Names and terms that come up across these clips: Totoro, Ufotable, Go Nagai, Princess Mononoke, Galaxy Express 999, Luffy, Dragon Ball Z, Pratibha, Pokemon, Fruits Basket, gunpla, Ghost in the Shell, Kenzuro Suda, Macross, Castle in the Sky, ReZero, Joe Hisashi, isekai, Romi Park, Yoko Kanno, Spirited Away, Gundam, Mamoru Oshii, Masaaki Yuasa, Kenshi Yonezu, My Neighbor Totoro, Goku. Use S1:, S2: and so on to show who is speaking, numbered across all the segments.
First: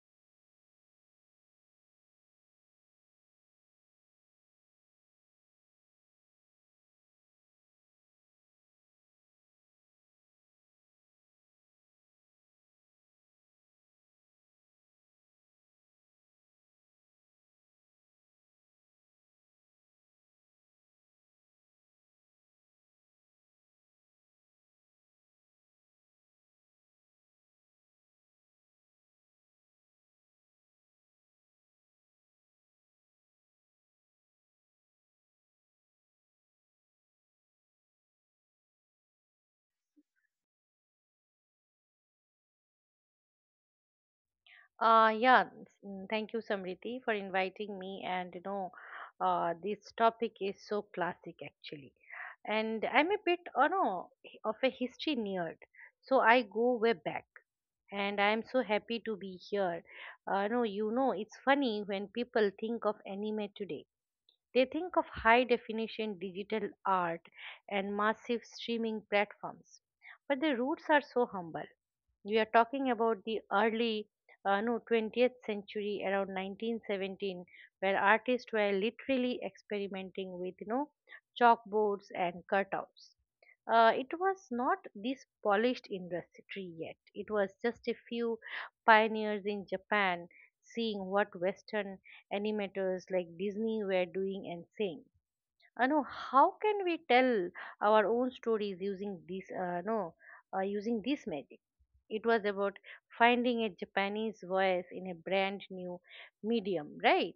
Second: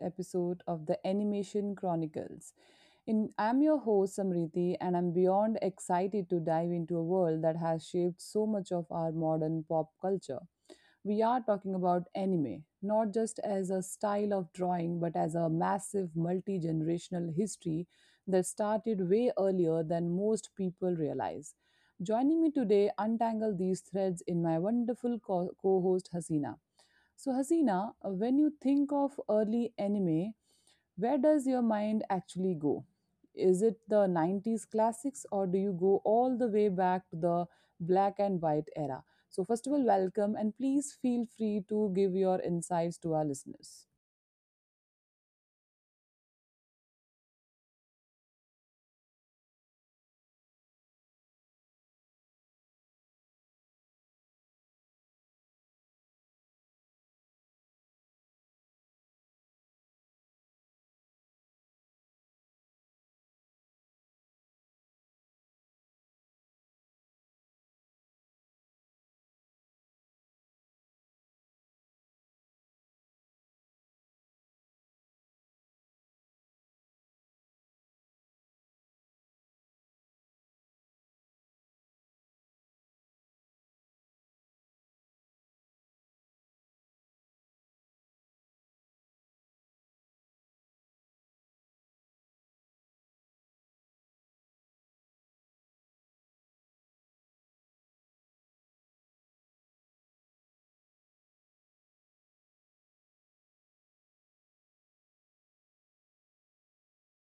S1: episode of the Animation Chronicles. I'm your host, Samriti, and I'm beyond excited to dive into a world that has shaped so much of our modern pop culture. We are talking about anime, not just as a style of drawing, but as a massive multi generational history that started way earlier than most people realize. Joining me today, untangle these threads in my wonderful co host, Hasina. So, Hasina, when you think of early anime, where does your mind actually go? Is it the 90s classics or do you go all the way back to the black and white era? So, first of all, welcome and please feel free to give your insights to our listeners.
S2: Uh, yeah, Thank you, Samriti, for inviting me. And this topic is so classic actually. And I'm a bit, you know, of a history nerd, so I go way back. And I'm so happy to be here. No, You know, it's funny when people think of anime today. They think of high definition digital art and massive streaming platforms, but their roots are so humble. We are talking about the early no 20th century around 1917, where artists were literally experimenting with chalkboards and cutouts. It was not this polished industry yet. It was just a few pioneers in Japan seeing what Western animators like Disney were doing and saying, no, how can we tell our own stories using this? No, using this magic. It was about finding a Japanese voice in a brand new medium, right?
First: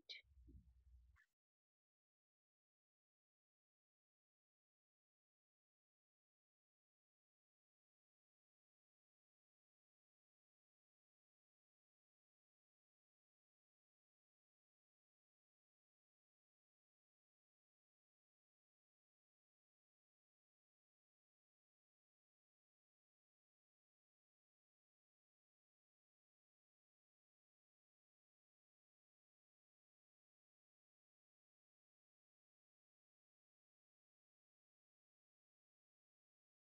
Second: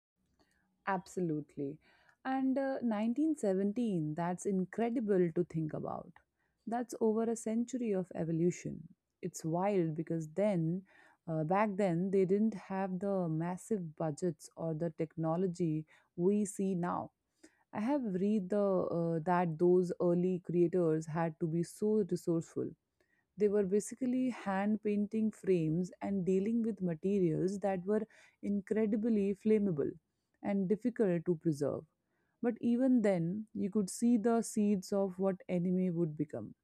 S1: Absolutely. And 1917, that's incredible to think about. That's over a century of evolution. It's wild because then, back then, they didn't have the massive budgets or the technology we see now. I have read the that those early creators had to be so resourceful. They were basically hand painting frames and dealing with materials that were incredibly flammable and difficult to preserve. But even then, you could see the seeds of what anime would become.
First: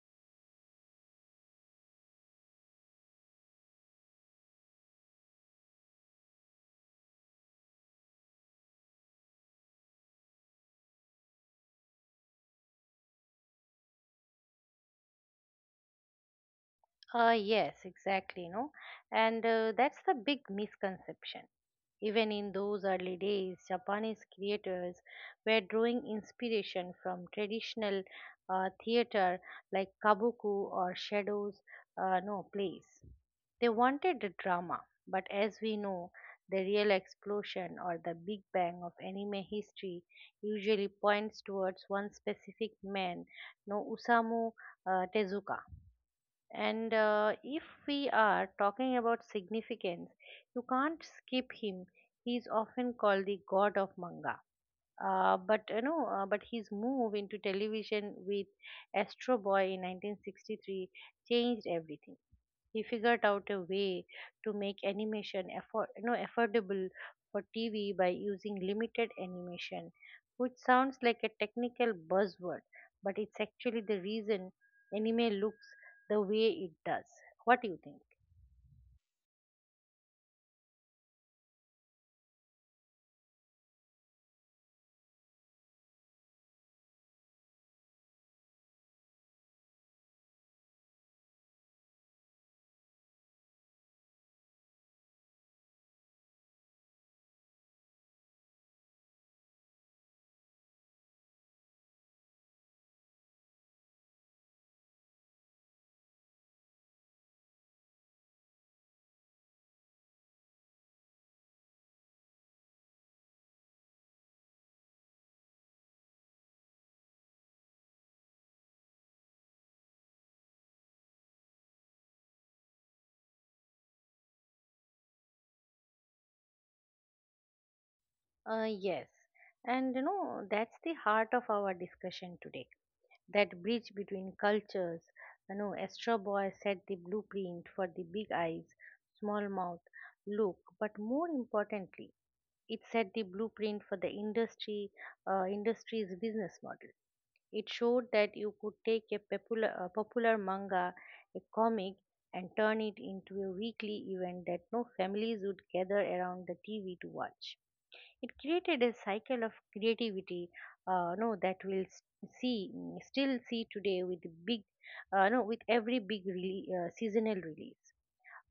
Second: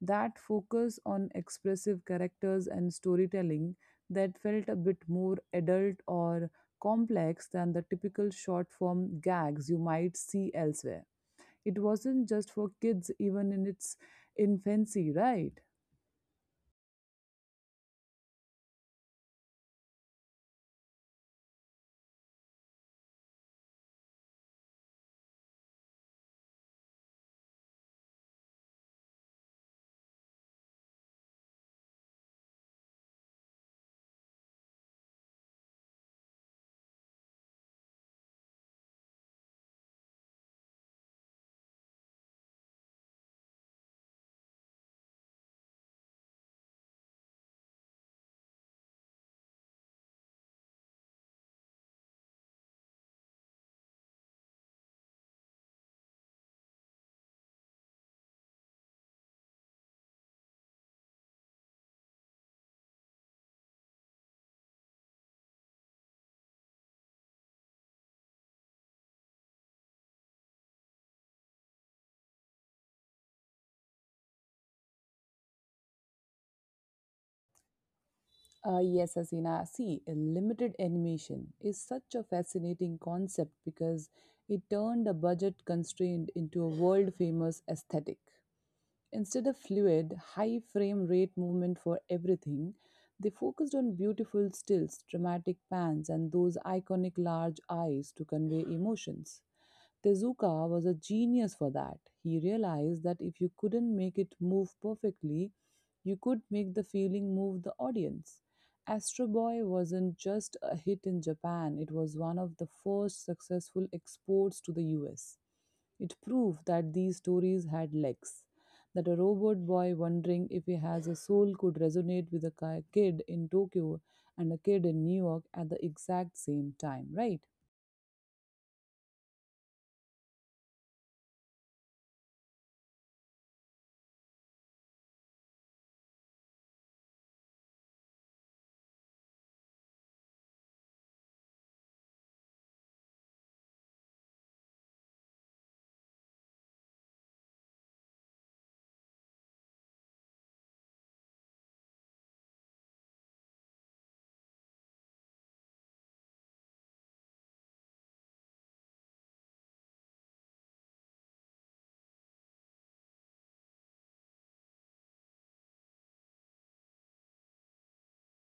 S1: That focus on expressive characters and storytelling that felt a bit more adult or complex than the typical short form gags you might see elsewhere. It wasn't just for kids, even in its infancy, right?
S2: Yes, exactly, no. And That's the big misconception. Even in those early days, Japanese creators were drawing inspiration from traditional theater like kabuku or shadows, no, plays. They wanted the drama, but as we know, the real explosion or the big bang of anime history usually points towards one specific man, no, Usamu Tezuka. And If we are talking about significance, you can't skip him. He's often called the god of manga. But his move into television with Astro Boy in 1963 changed everything. He figured out a way to make animation afford, no, affordable for TV by using limited animation, which sounds like a technical buzzword, but it's actually the reason anime looks the way it does. What do you think?
S1: Yes, Asina. See, a limited animation is such a fascinating concept because it turned a budget constraint into a world famous aesthetic. Instead of fluid, high frame rate movement for everything, they focused on beautiful stills, dramatic pans, and those iconic large eyes to convey emotions. Tezuka was a genius for that. He realized that if you couldn't make it move perfectly, you could make the feeling move the audience. Astro Boy wasn't just a hit in Japan, it was one of the first successful exports to the US. It proved that these stories had legs, that a robot boy wondering if he has a soul could resonate with a kid in Tokyo and a kid in New York at the exact same time, right?
S2: Yes. And you know, that's the heart of our discussion today. That bridge between cultures. You know, Astro Boy set the blueprint for the big eyes, small mouth look, but more importantly, it set the blueprint for the industry's business model. It showed that you could take a popular manga, a comic, and turn it into a weekly event that no families would gather around the TV to watch. It created a cycle of creativity, no, that we'll s- see still see today with big, no, with every big seasonal release.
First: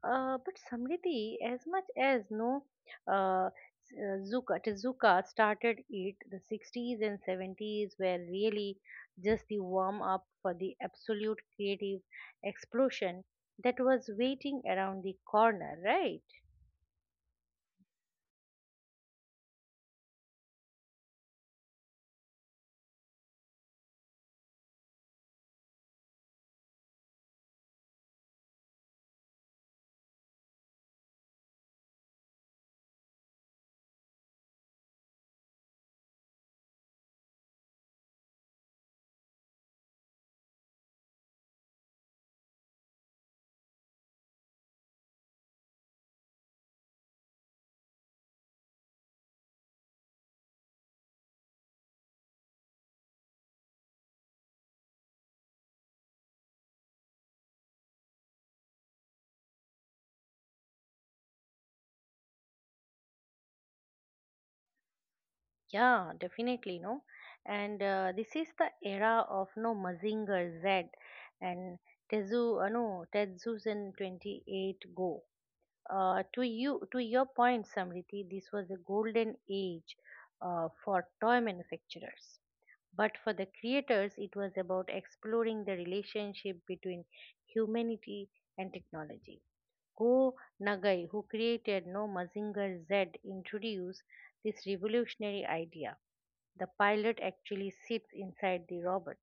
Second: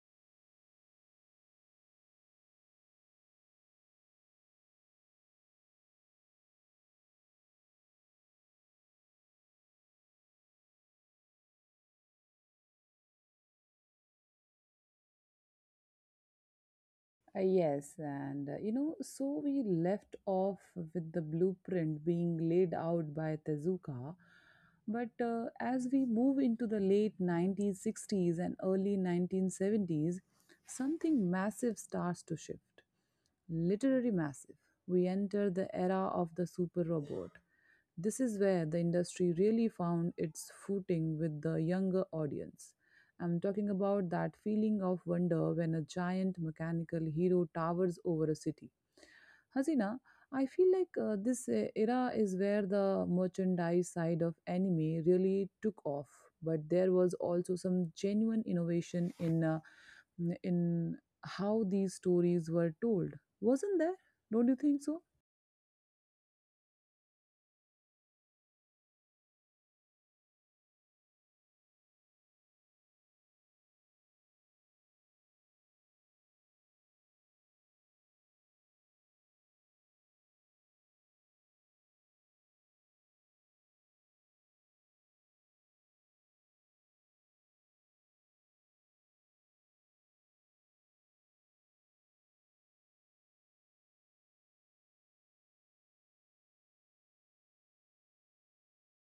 S2: But Samriddhi, as much as no s- Zuka, Tezuka started it, the 60s and 70s were really just the warm up for the absolute creative explosion that was waiting around the corner, right?
S1: Yes, and you know, so we left off with the blueprint being laid out by Tezuka. But as we move into the late 1960s and early 1970s, something massive starts to shift. Literary massive. We enter the era of the super robot. This is where the industry really found its footing with the younger audience. I'm talking about that feeling of wonder when a giant mechanical hero towers over a city. Hasina, I feel like this era is where the merchandise side of anime really took off, but there was also some genuine innovation in in how these stories were told. Wasn't there? Don't you think so?
S2: Yeah, definitely, no. And This is the era of no Mazinger Z and Tezu, no, Tezuzan 28 Go. To to your point, Samriti, this was a golden age for toy manufacturers. But for the creators, it was about exploring the relationship between humanity and technology. Go Nagai, who created No Mazinger Z, introduced this revolutionary idea: the pilot actually sits inside the robot.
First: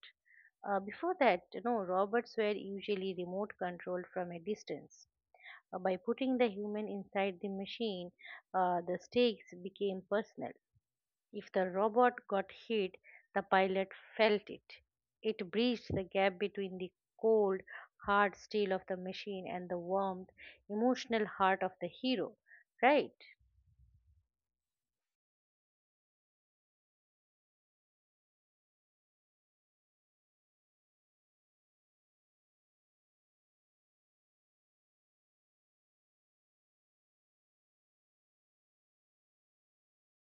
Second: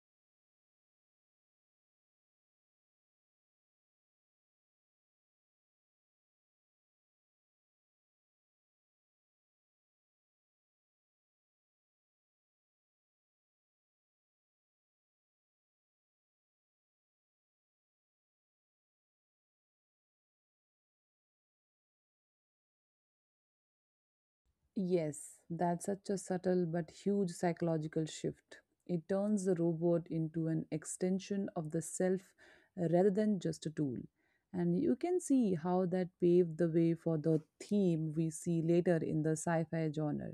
S2: Before that, you know, robots were usually remote controlled from a distance. By putting the human inside the machine, the stakes became personal. If the robot got hit, the pilot felt it. It breached the gap between the cold, hard steel of the machine and the warmth, emotional heart of the hero. Right?
S1: Yes, that's such a subtle but huge psychological shift. It turns the robot into an extension of the self rather than just a tool. And you can see how that paved the way for the theme we see later in the sci fi genre.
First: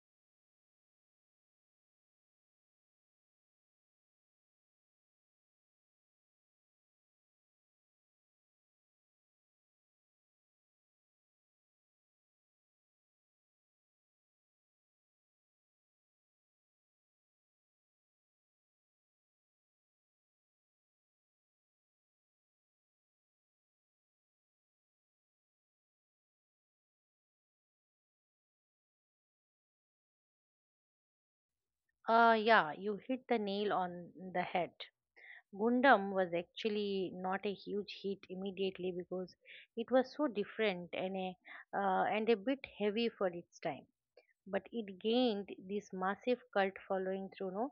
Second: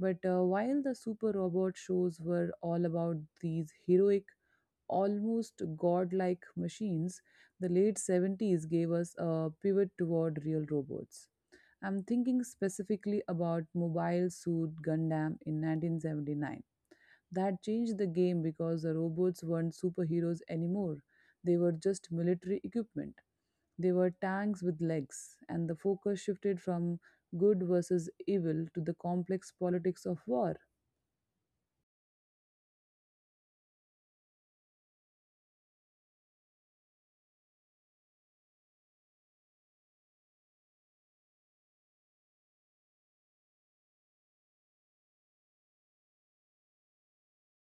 S1: But while the super robot shows were all about these heroic, almost godlike machines, the late 70s gave us a pivot toward real robots. I'm thinking specifically about Mobile Suit Gundam in 1979. That changed the game because the robots weren't superheroes anymore. They were just military equipment. They were tanks with legs, and the focus shifted from good versus evil to the complex politics of war.
S2: Yeah, you hit the nail on the head. Gundam was actually not a huge hit immediately because it was so different and a bit heavy for its time, but it gained this massive cult following through no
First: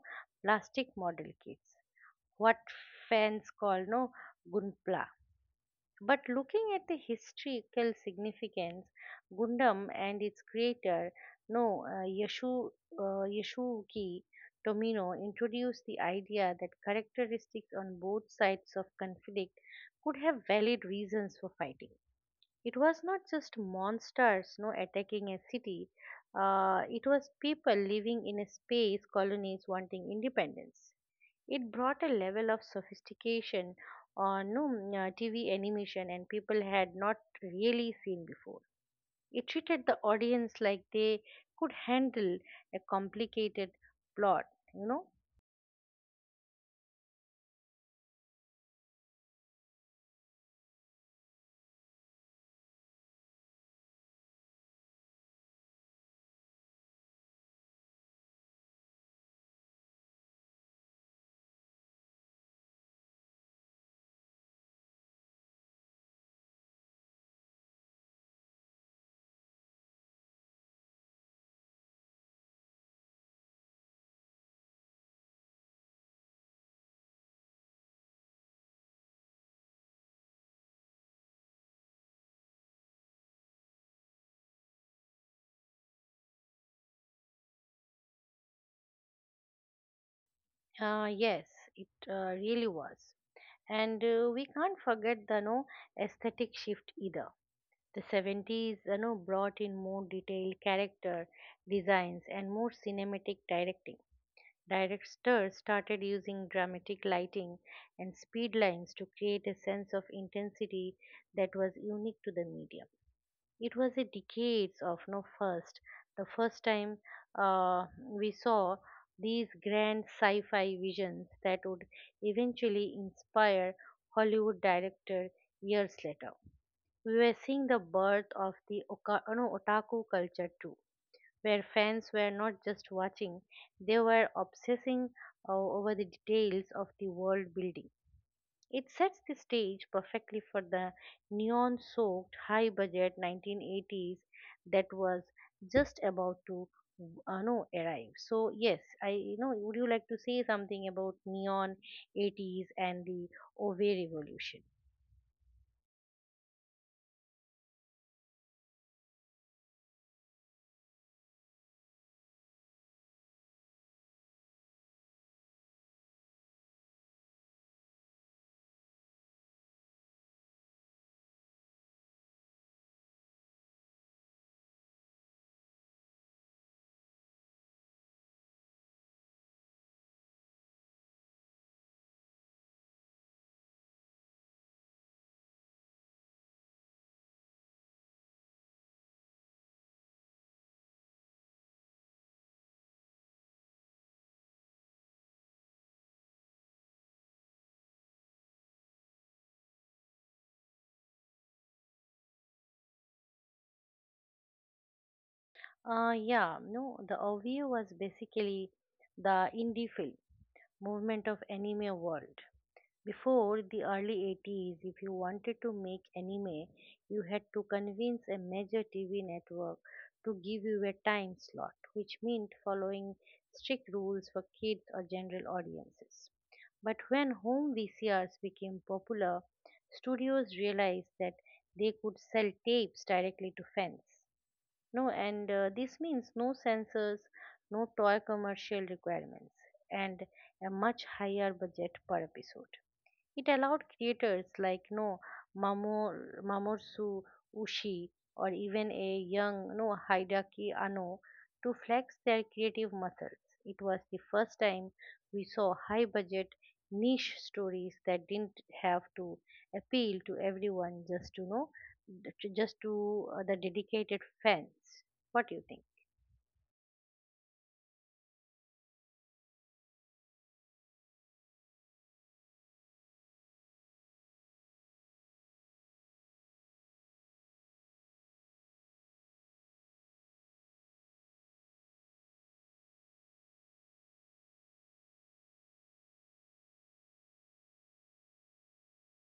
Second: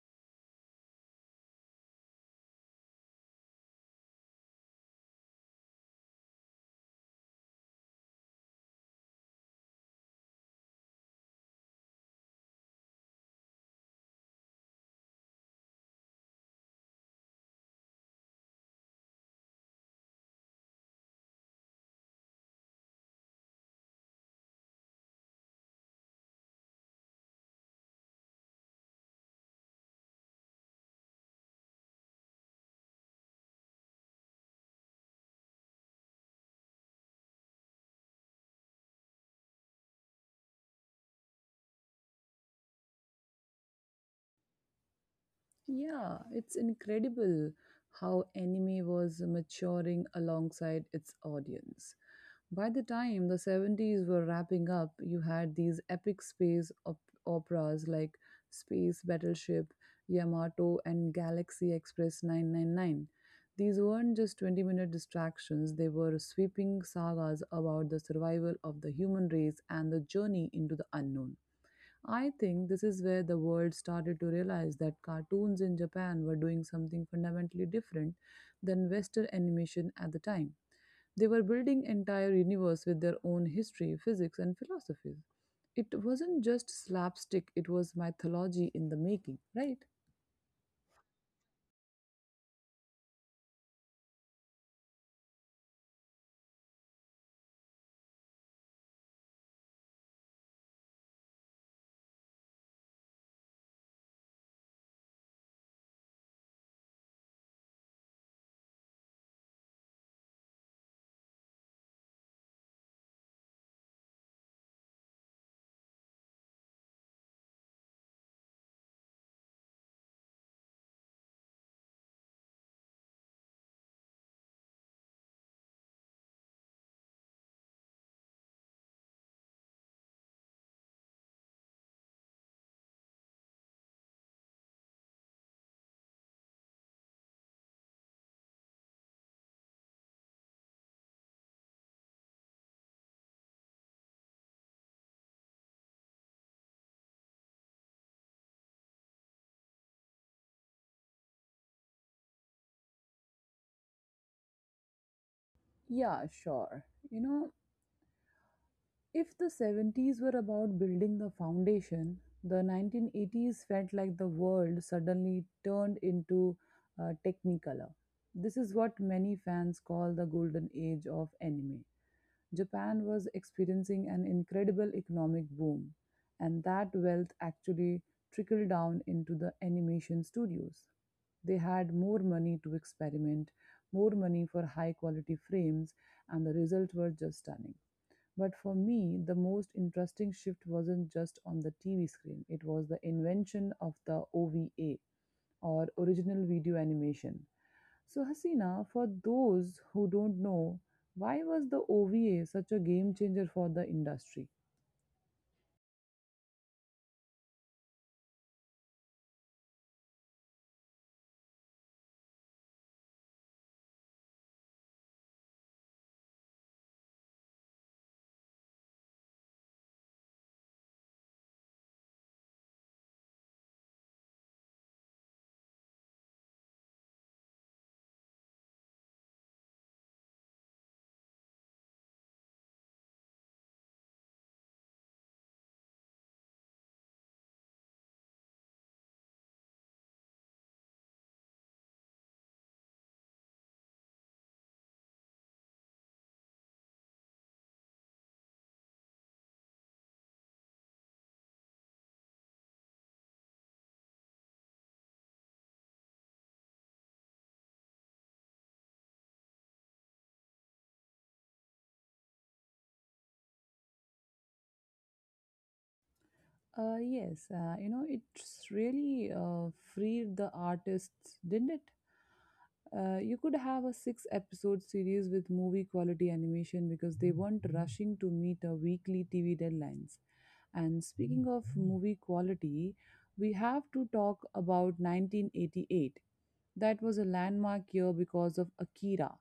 S2: plastic model kits, what fans call no gunpla. But looking at the historical significance, Gundam and its creator, no uh, yashu yashuki tomino, introduced the idea that characteristics on both sides of conflict could have valid reasons for fighting. It was not just monsters no attacking a city. It was people living in a space colonies wanting independence. It brought a level of sophistication on no, mm, tv animation and people had not really seen before. It treated the audience like they could handle a complicated plot, you know.
S1: Yeah, it's incredible how anime was maturing alongside its audience. By the time the 70s were wrapping up, you had these epic operas like Space Battleship, Yamato, and Galaxy Express 999. These weren't just 20-minute distractions, they were sweeping sagas about the survival of the human race and the journey into the unknown. I think this is where the world started to realize that cartoons in Japan were doing something fundamentally different than Western animation at the time. They were building entire universe with their own history, physics, and philosophies. It wasn't just slapstick, it was mythology in the making, right?
S2: Yes, it really was. And we can't forget the no aesthetic shift either. The 70s, you know, brought in more detailed character designs and more cinematic directing. Directors started using dramatic lighting and speed lines to create a sense of intensity that was unique to the medium. It was a decades of no first, the first time we saw these grand sci-fi visions that would eventually inspire Hollywood director years later. We were seeing the birth of the oka- no, otaku culture too, where fans were not just watching, they were obsessing over the details of the world building. It sets the stage perfectly for the neon soaked, high budget 1980s that was just about to no, arrive. So, yes, would you like to say something about neon 80s and the OVA revolution?
S1: Yeah, sure. You know, if the 70s were about building the foundation, the 1980s felt like the world suddenly turned into Technicolor. This is what many fans call the golden age of anime. Japan was experiencing an incredible economic boom, and that wealth actually trickled down into the animation studios. They had more money to experiment, more money for high quality frames, and the results were just stunning. But for me, the most interesting shift wasn't just on the TV screen, it was the invention of the OVA or original video animation. So, Hasina, for those who don't know, why was the OVA such a game changer for the industry?
S2: Yeah, no, the OVO was basically the indie film movement of anime world. Before the early 80s, if you wanted to make anime, you had to convince a major TV network to give you a time slot, which meant following strict rules for kids or general audiences. But when home VCRs became popular, studios realized that they could sell tapes directly to fans. No, and This means no sensors, no toy commercial requirements, and a much higher budget per episode. It allowed creators like no Mamoru Mamoru Oshii or even a young no Hideaki Anno to flex their creative muscles. It was the first time we saw high budget niche stories that didn't have to appeal to everyone just to the dedicated fans. What do you think?
S1: Yes, you know, it's really freed the artists, didn't it? You could have a 6 episode series with movie quality animation because they weren't rushing to meet a weekly TV deadlines. And speaking of movie quality, we have to talk about 1988. That was a landmark year because of Akira.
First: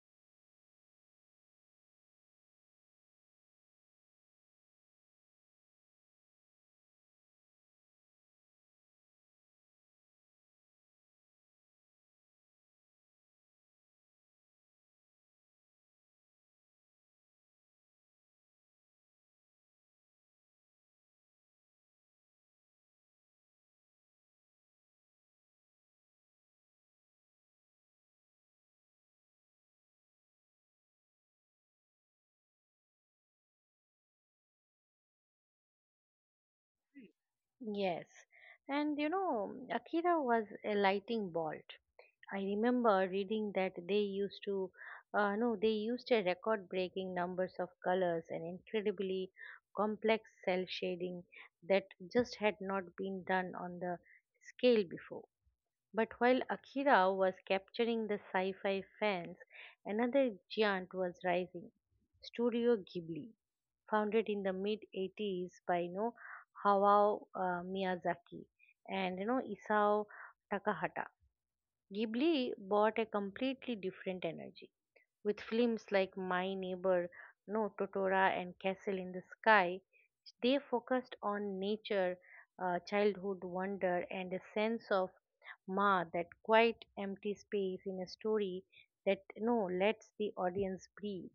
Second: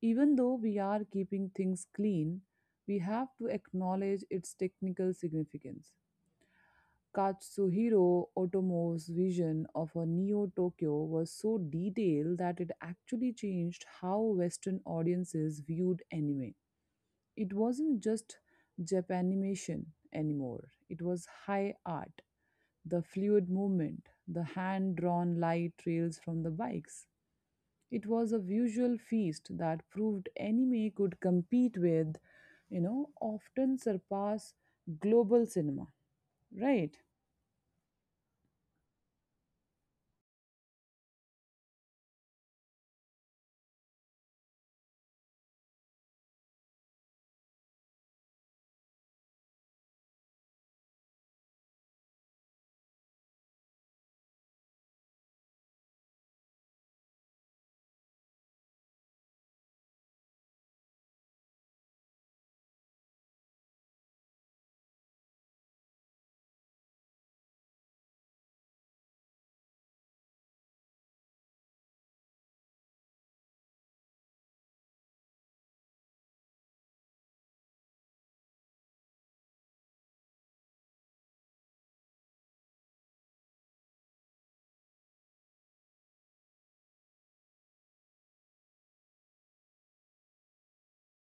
S1: Even though we are keeping things clean, we have to acknowledge its technical significance. Katsuhiro Otomo's vision of a Neo Tokyo was so detailed that it actually changed how Western audiences viewed anime. It wasn't just Japanimation anymore, it was high art. The fluid movement, the hand drawn light trails from the bikes, it was a visual feast that proved anime could compete with, you know, often surpass global cinema, right?
S2: Yes. And you know, Akira was a lightning bolt. I remember reading that they used to, no, they used a record-breaking numbers of colors and incredibly complex cell shading that just had not been done on the scale before. But while Akira was capturing the sci-fi fans, another giant was rising, Studio Ghibli, founded in the mid-80s by, you know, Hayao Miyazaki and, you know, Isao Takahata. Ghibli brought a completely different energy. With films like My Neighbor No Totora and Castle in the Sky, they focused on nature, childhood wonder, and a sense of ma, that quiet, empty space in a story that no lets the audience breathe.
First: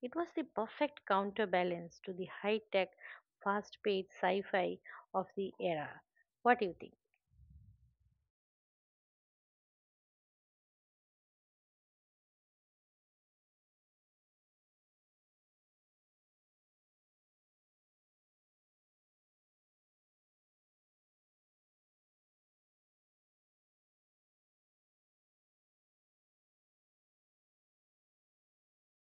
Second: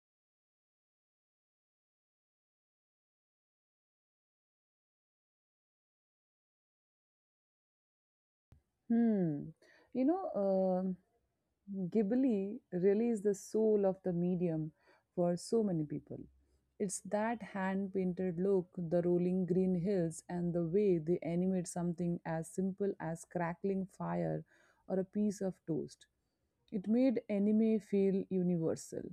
S2: It was the perfect counterbalance to the high-tech, fast-paced sci-fi of the era. What do you think?
S1: Hmm. You know, um Ghibli really is the soul of the medium for so many people. It's that hand painted look, the rolling green hills, and the way they animate something as simple as crackling fire or a piece of toast. It made anime feel universal.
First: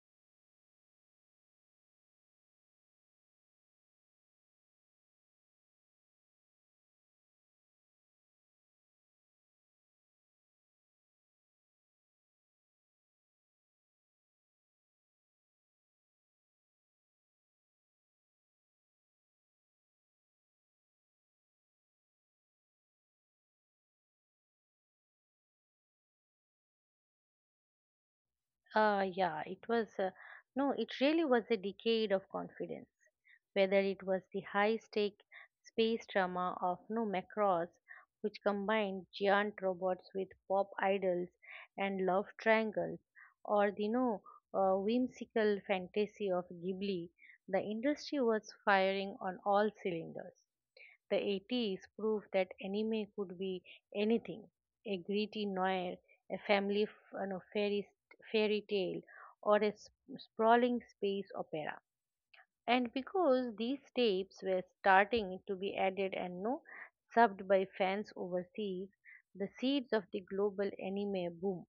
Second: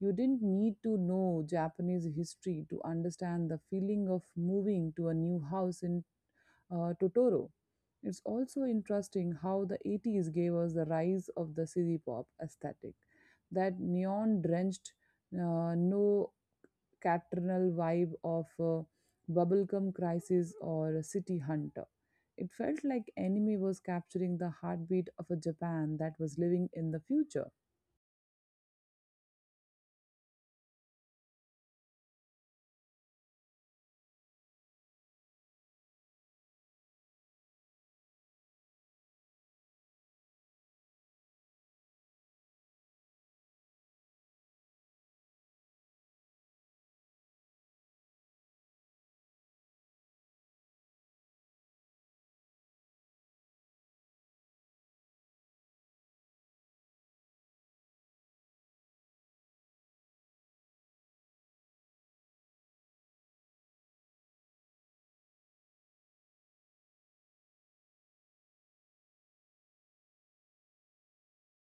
S1: You didn't need to know Japanese history to understand the feeling of moving to a new house in Totoro. It's also interesting how the 80s gave us the rise of the city pop aesthetic, that neon drenched, no caternal vibe of Bubblegum Crisis or City Hunter. It felt like anime was capturing the heartbeat of a Japan that was living in the future.
S2: Yeah, it was, no, It really was a decade of confidence. Whether it was the high stake space drama of No Macross, which combined giant robots with pop idols and love triangles, or the no whimsical fantasy of Ghibli, the industry was firing on all cylinders. The 80s proved that anime could be anything: a gritty noir, a family you know, fairy, fairy tale, or a sprawling space opera. And because these tapes were starting to be added and no subbed by fans overseas, the seeds of the global anime boom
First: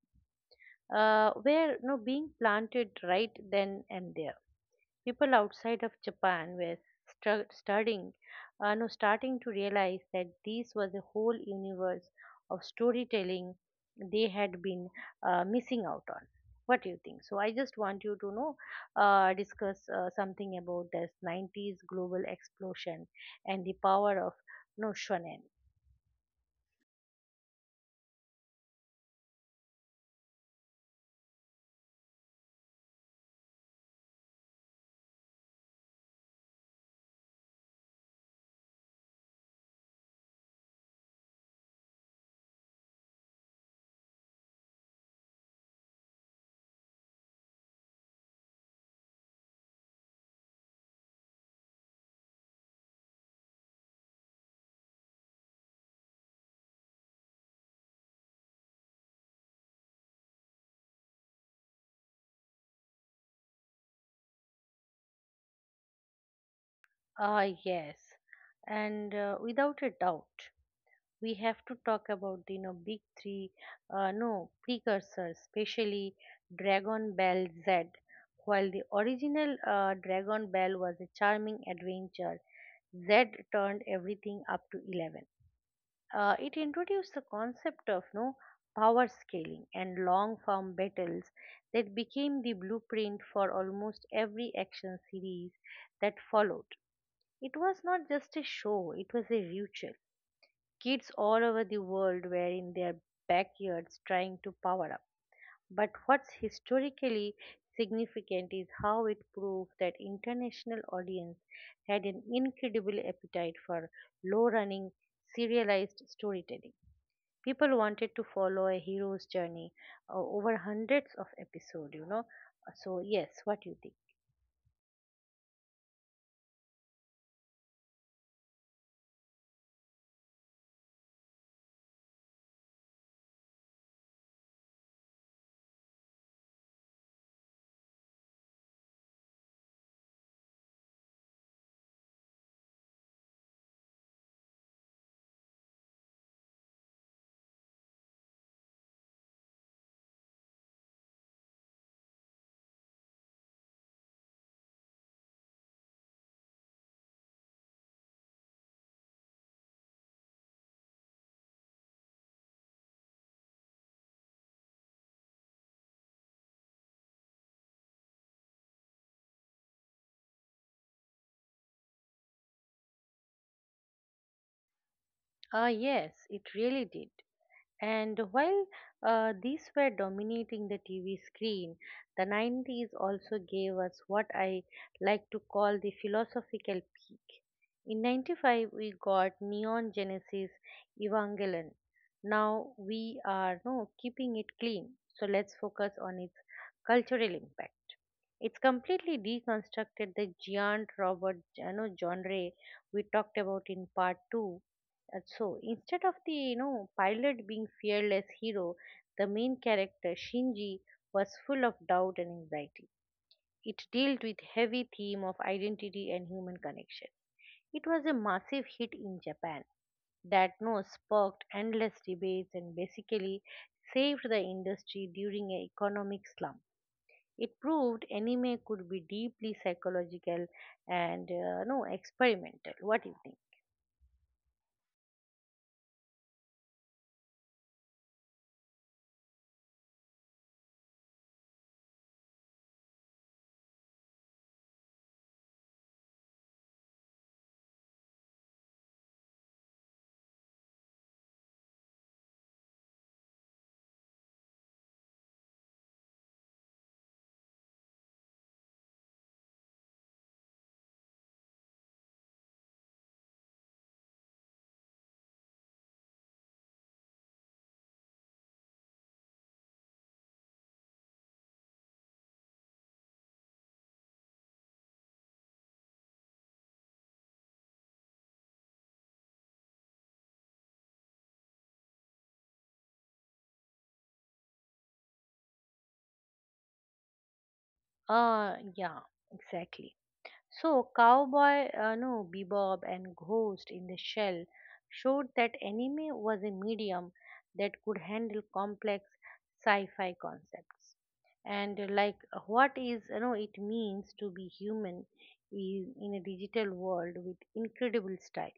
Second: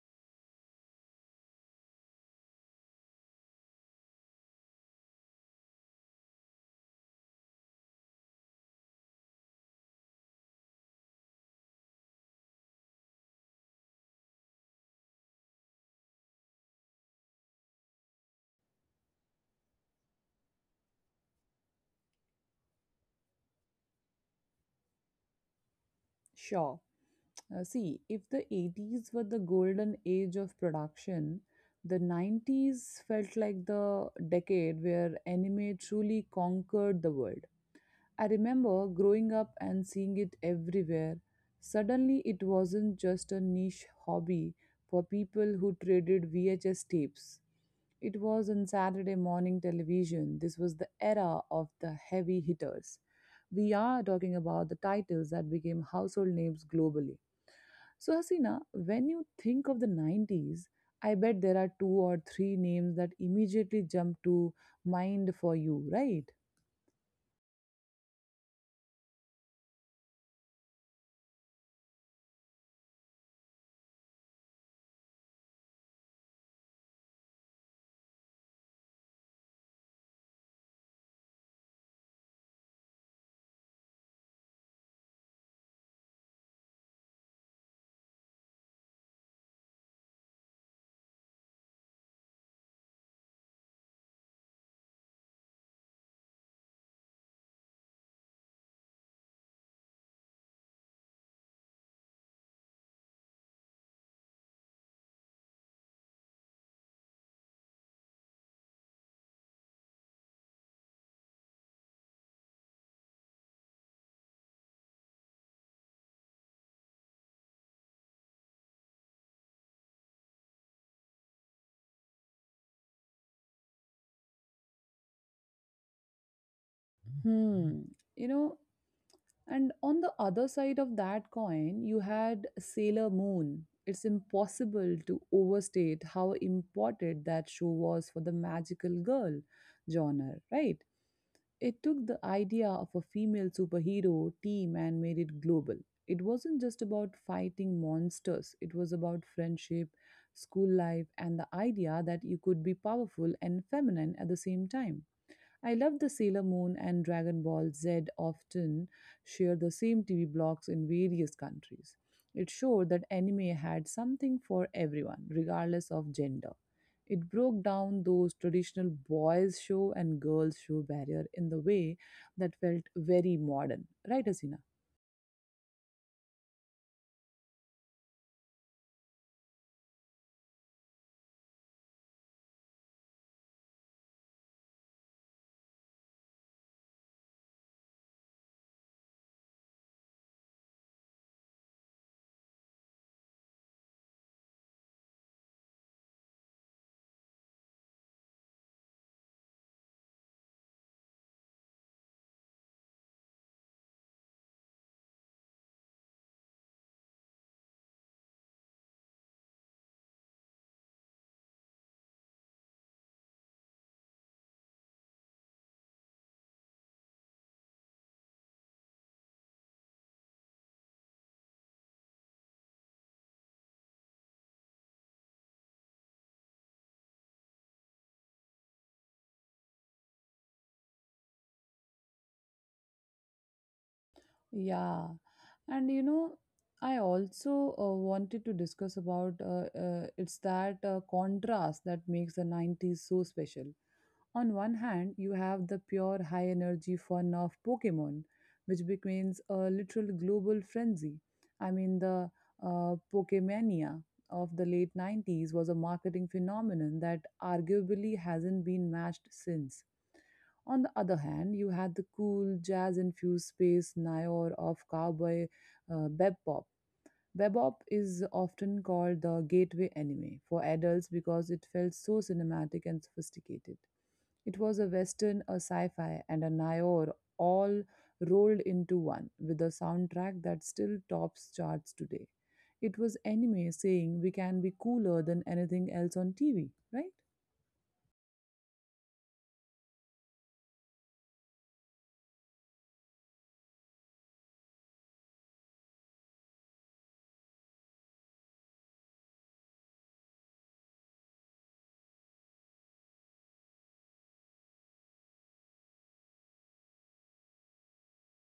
S2: were, you know, being planted right then and there. People outside of Japan were stru- starting, no, starting to realize that this was a whole universe of storytelling they had been missing out on. What do you think? So I just want you to know, discuss something about this 90s global explosion and the power of no shonen.
S1: Sure. See, if the 80s were the golden age of production, the 90s felt like the decade where anime truly conquered the world. I remember growing up and seeing it everywhere. Suddenly, it wasn't just a niche hobby for people who traded VHS tapes. It was on Saturday morning television. This was the era of the heavy hitters. We are talking about the titles that became household names globally. So, Hasina, when you think of the 90s, I bet there are two or three names that immediately jump to mind for you, right?
S2: Ah, yes, and without a doubt, we have to talk about the, you know, big three no precursors, especially dragon ball z. While the original dragon ball was a charming adventure, z turned everything up to 11. It introduced the concept of no power scaling and long form battles that became the blueprint for almost every action series that followed. It was not just a show, it was a ritual. Kids all over the world were in their backyards trying to power up. But what's historically significant is how it proved that international audience had an incredible appetite for low-running serialized storytelling. People wanted to follow a hero's journey over hundreds of episodes, you know. So yes, what do you think?
S1: Hmm. You know, and on the other side of that coin, you had Sailor Moon. It's impossible to overstate how important that show was for the magical girl genre, right? It took the idea of a female superhero team and made it global. It wasn't just about fighting monsters, it was about friendship, school life, and the idea that you could be powerful and feminine at the same time. I love the Sailor Moon and Dragon Ball Z often share the same TV blocks in various countries. It showed that anime had something for everyone, regardless of gender. It broke down those traditional boys' show and girls' show barrier in the way that felt very modern. Right, Asina?
S2: Ah, yes, it really did. And while these were dominating the TV screen, the 90s also gave us what I like to call the philosophical peak. In 95, we got Neon Genesis Evangelion. Now we are no keeping it clean, so let's focus on its cultural impact. It's completely deconstructed the giant robot, you know, genre we talked about in part 2, and so instead of the, you know, pilot being fearless hero, the main character Shinji was full of doubt and anxiety. It dealt with heavy theme of identity and human connection. It was a massive hit in Japan that no sparked endless debates and basically saved the industry during an economic slump. It proved anime could be deeply psychological and no experimental. What do you think?
S1: Yeah. And you know, I also wanted to discuss about it's that contrast that makes the 90s so special. On one hand, you have the pure high energy fun of Pokemon, which becomes a literal global frenzy. I mean, the Pokemania of the late 90s was a marketing phenomenon that arguably hasn't been matched since. On the other hand, you had the cool jazz infused space Nyor of cowboy bebop. Bebop is often called the gateway anime for adults because it felt so cinematic and sophisticated. It was a western, a sci-fi, and a Niobe all rolled into one with a soundtrack that still tops charts today. It was anime saying we can be cooler than anything else on TV, right?
S2: Yeah, exactly. So, Cowboy, no, Bebop and Ghost in the Shell showed that anime was a medium that could handle complex sci fi concepts. What, is, you know, it means to be human is in a digital world with incredible style.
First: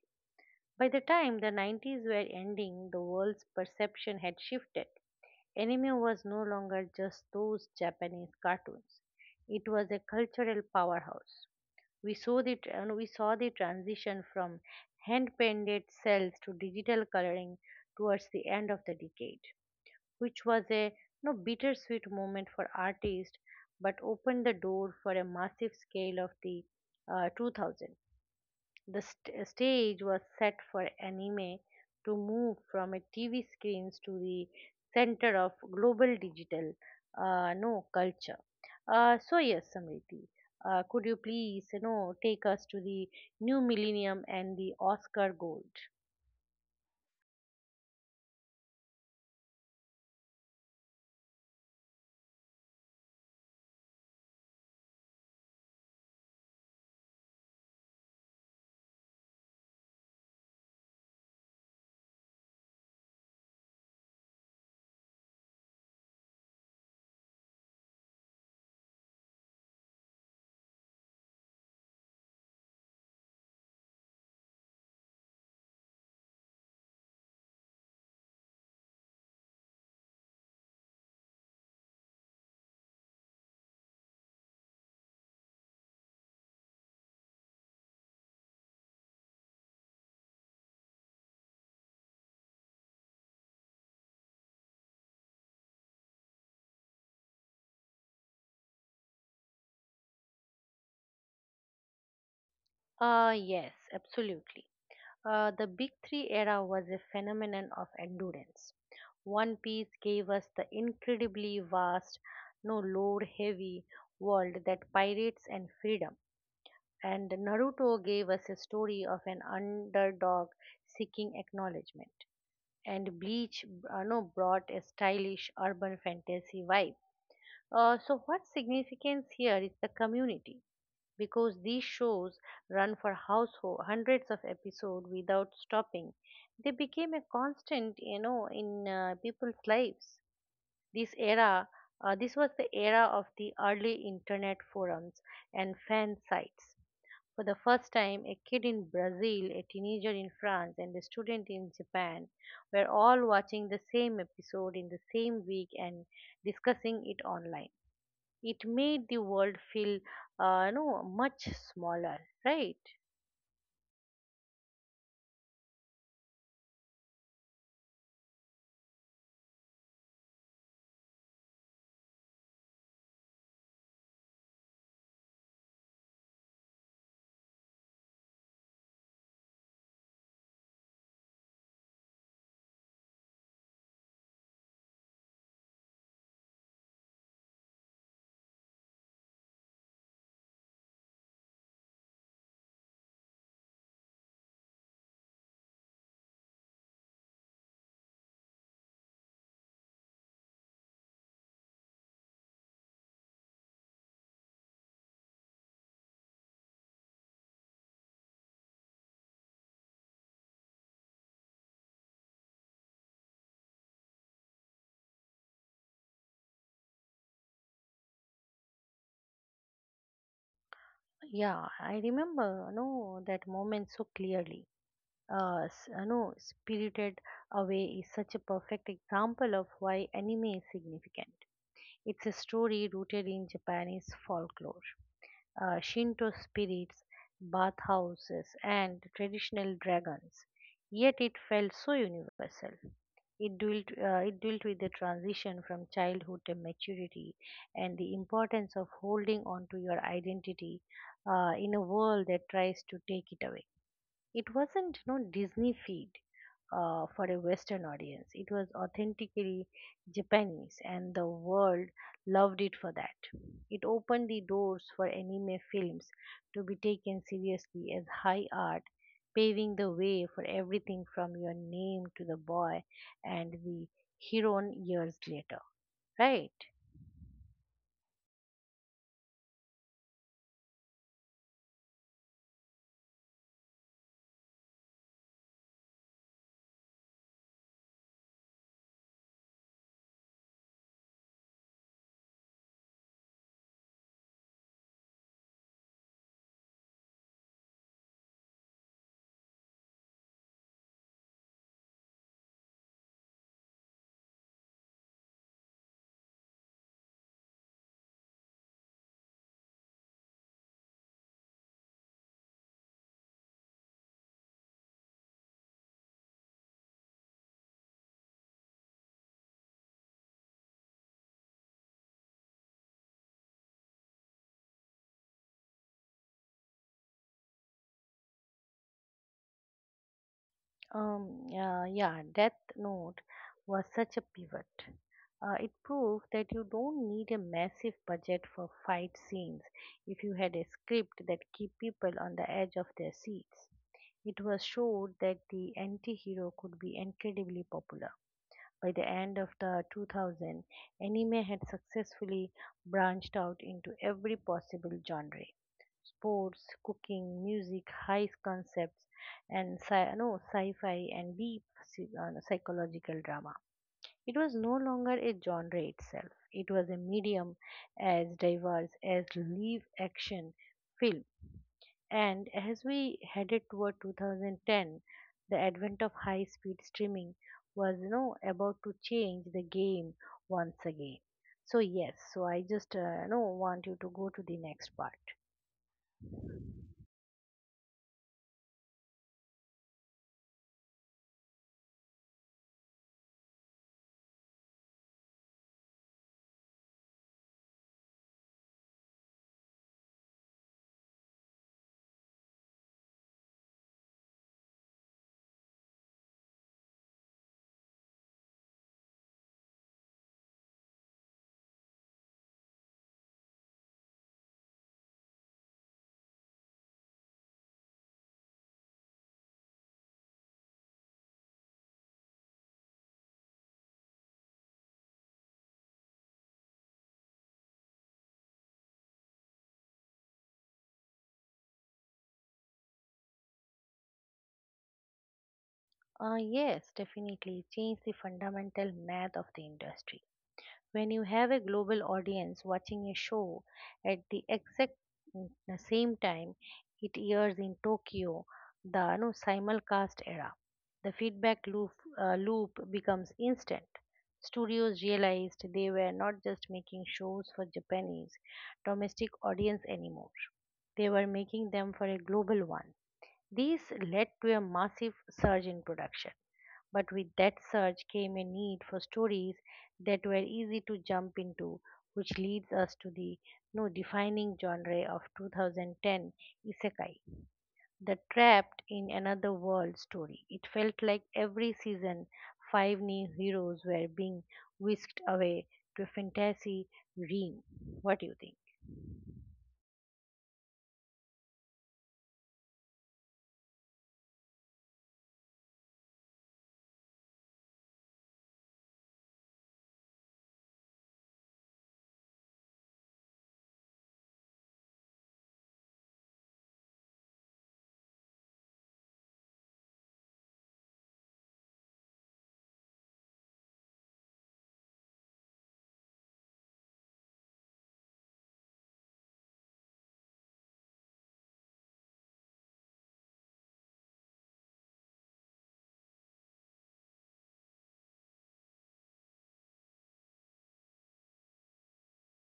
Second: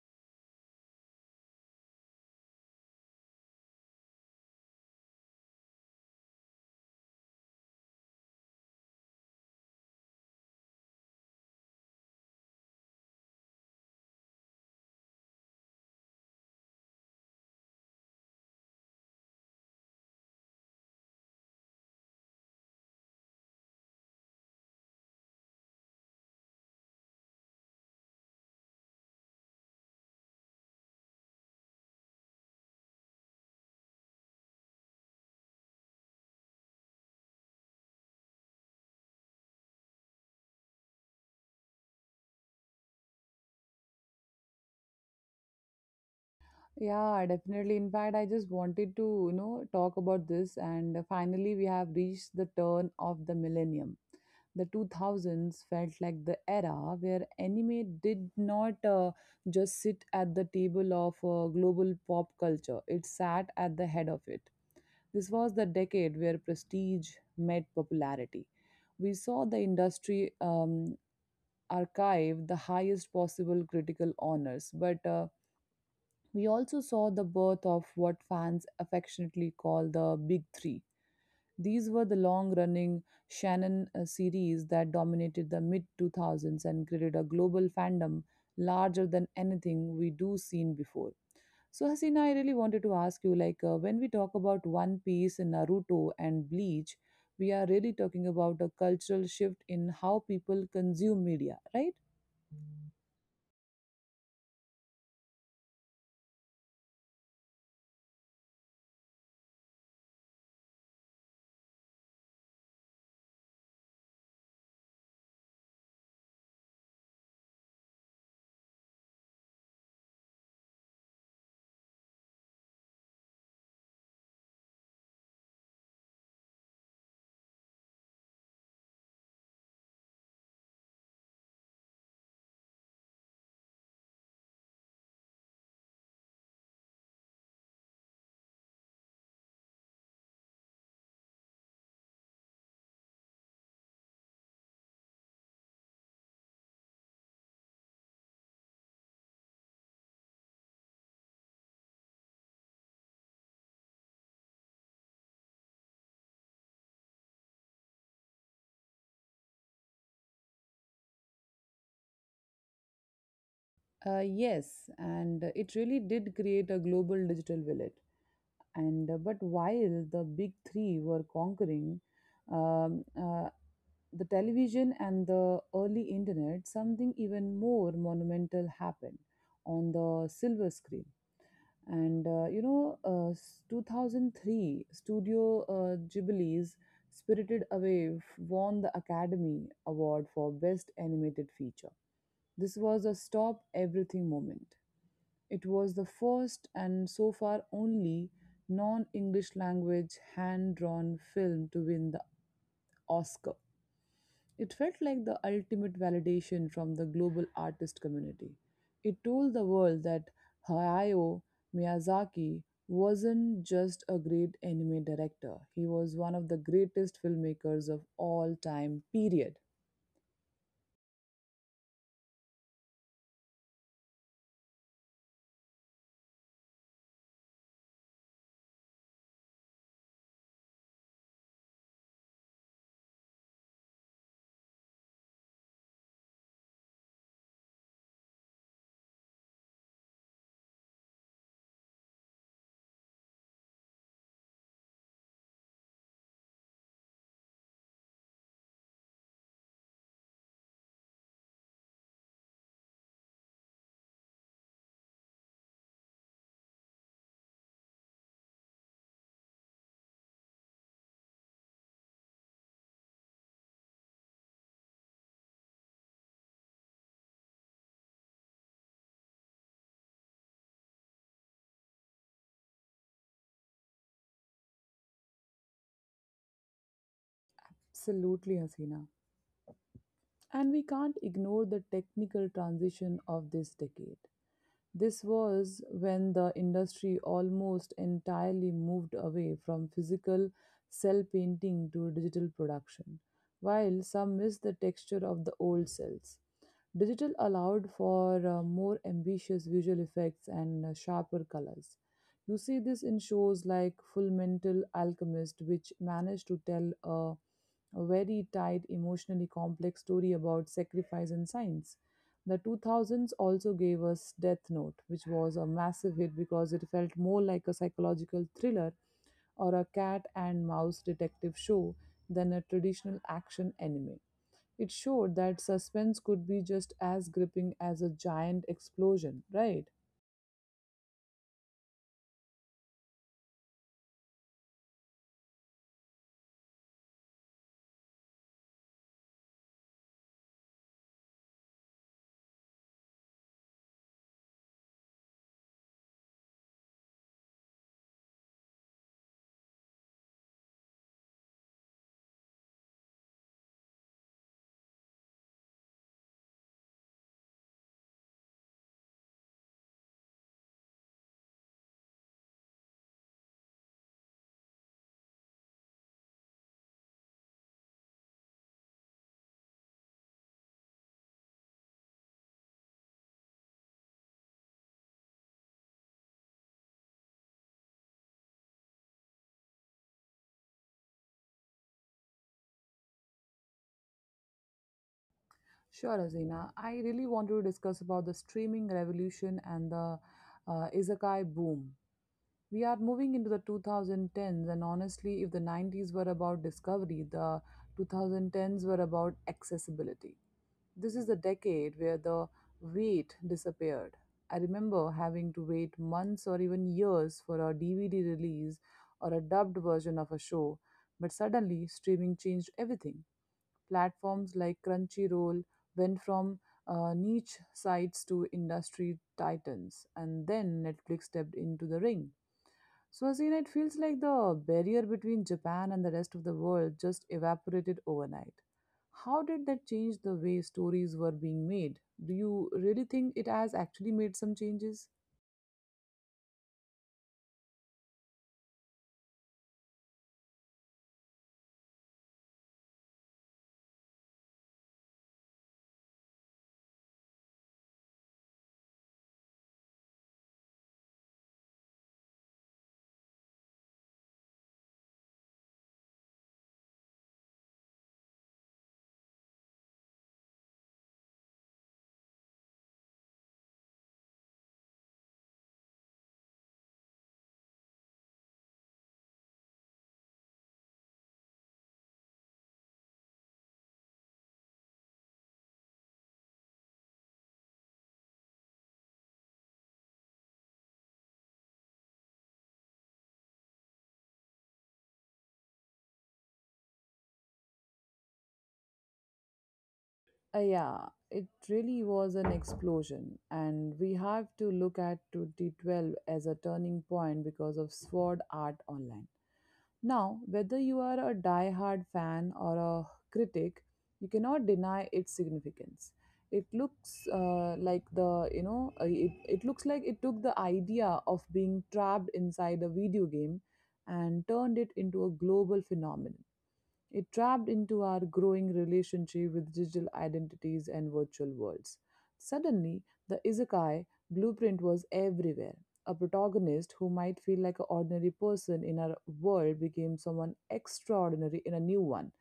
S2: By the time the 90s were ending, the world's perception had shifted. Anime was no longer just those Japanese cartoons, it was a cultural powerhouse. We saw the transition from hand painted cells to digital coloring towards the end of the decade, which was a no bittersweet moment for artists, but opened the door for a massive scale of the 2000. The stage was set for anime to move from a TV screens to the center of global digital no culture. So yes, Samriti, could you please take us to the new millennium and the Oscar gold?
S1: Yeah, definitely. In fact, I just wanted to, you know, talk about this and finally we have reached the turn of the millennium. The 2000s felt like the era where anime did not just sit at the table of global pop culture, it sat at the head of it. This was the decade where prestige met popularity. We saw the industry archive the highest possible critical honors, but we also saw the birth of what fans affectionately call the Big Three. These were the long running Shannon series that dominated the mid 2000s and created a global fandom larger than anything we do seen before. So Hasina, I really wanted to ask you, like, when we talk about One Piece, Naruto, and Bleach, we are really talking about a cultural shift in how people consume media, right?
S2: Yes, absolutely. The Big Three era was a phenomenon of endurance. One Piece gave us the incredibly vast, no load heavy world that pirates and freedom, and Naruto gave us a story of an underdog seeking acknowledgement. And Bleach no, brought a stylish urban fantasy vibe. So, what significance here is the community because these shows run for household hundreds of episodes without stopping. They became a constant in people's lives. This era this was the era of the early internet forums and fan sites. For the first time, a kid in Brazil, a teenager in France, and a student in Japan were all watching the same episode in the same week and discussing it online. It made the world feel no much smaller, right?
S1: Yes, and it really did create a global digital village. And But while the big three were conquering um, uh, the television and the early internet, something even more monumental happened on the silver screen. And you know s- 2003, studio Ghibli's Spirited Away won the Academy Award for Best Animated Feature. This was a stop everything moment. It was the first and so far only non English language hand drawn film to win the Oscar. It felt like the ultimate validation from the global artist community. It told the world that Hayao Miyazaki wasn't just a great anime director, he was one of the greatest filmmakers of all time, period.
S2: Yeah, I remember no that moment so clearly. Uh, s- no spirited Away is such a perfect example of why anime is significant. It's a story rooted in Japanese folklore, Shinto spirits, bathhouses, and traditional dragons, yet it felt so universal. It dealt with the transition from childhood to maturity and the importance of holding on to your identity in a world that tries to take it away. It wasn't no Disney feed for a Western audience. It was authentically Japanese, and the world loved it for that. It opened the doors for anime films to be taken seriously as high art, paving the way for everything from Your Name to The Boy and the Heroine years later. Right?
S1: Absolutely, Hasina. And we can't ignore the technical transition of this decade. This was when the industry almost entirely moved away from physical cell painting to digital production. While some miss the texture of the old cells, digital allowed for more ambitious visual effects and sharper colors. You see this in shows like Full Mental Alchemist, which managed to tell a very tight, emotionally complex story about sacrifice and science. The 2000s also gave us Death Note, which was a massive hit because it felt more like a psychological thriller or a cat and mouse detective show than a traditional action anime. It showed that suspense could be just as gripping as a giant explosion, right?
S2: Yeah, Death Note was such a pivot. It proved that you don't need a massive budget for fight scenes if you had a script that keep people on the edge of their seats. It was showed that the anti-hero could be incredibly popular. By the end of the 2000s, anime had successfully branched out into every possible genre: sports, cooking, music, high concepts, and sci- no, sci-fi and deep psychological drama. It was no longer a genre itself. It was a medium as diverse as live action film. And as we headed toward 2010, the advent of high speed streaming was about to change the game once again. So yes, so I just want you to go to the next part.
S1: Sure, Azina. I really want to discuss about the streaming revolution and the izakai boom. We are moving into the 2010s, and honestly, if the 90s were about discovery, the 2010s were about accessibility. This is the decade where the wait disappeared. I remember having to wait months or even years for a DVD release or a dubbed version of a show, but suddenly streaming changed everything. Platforms like Crunchyroll went from niche sites to industry titans, and then Netflix stepped into the ring. So Suasina, it feels like the barrier between Japan and the rest of the world just evaporated overnight. How did that change the way stories were being made? Do you really think it has actually made some changes?
S2: Yes, definitely change the fundamental math of the industry. When you have a global audience watching a show at the exact mm, same time it airs in Tokyo, the no, simulcast era, the loop becomes instant. Studios realized they were not just making shows for Japanese domestic audience anymore. They were making them for a global one. This led to a massive surge in production. But with that surge came a need for stories that were easy to jump into, which leads us to the no defining genre of 2010: isekai, the trapped in another world story. It felt like every season five new heroes were being whisked away to a fantasy realm. What do you think?
S1: Yeah, it really was an explosion, and we have to look at 2012 as a turning point because of Sword Art Online. Now, whether you are a die-hard fan or a critic, you cannot deny its significance. It looks like the you know it, it looks like it took the idea of being trapped inside a video game and turned it into a global phenomenon. It trapped into our growing relationship with digital identities and virtual worlds. Suddenly, the izakai blueprint was everywhere. A protagonist who might feel like an ordinary person in our world became someone extraordinary in a new one.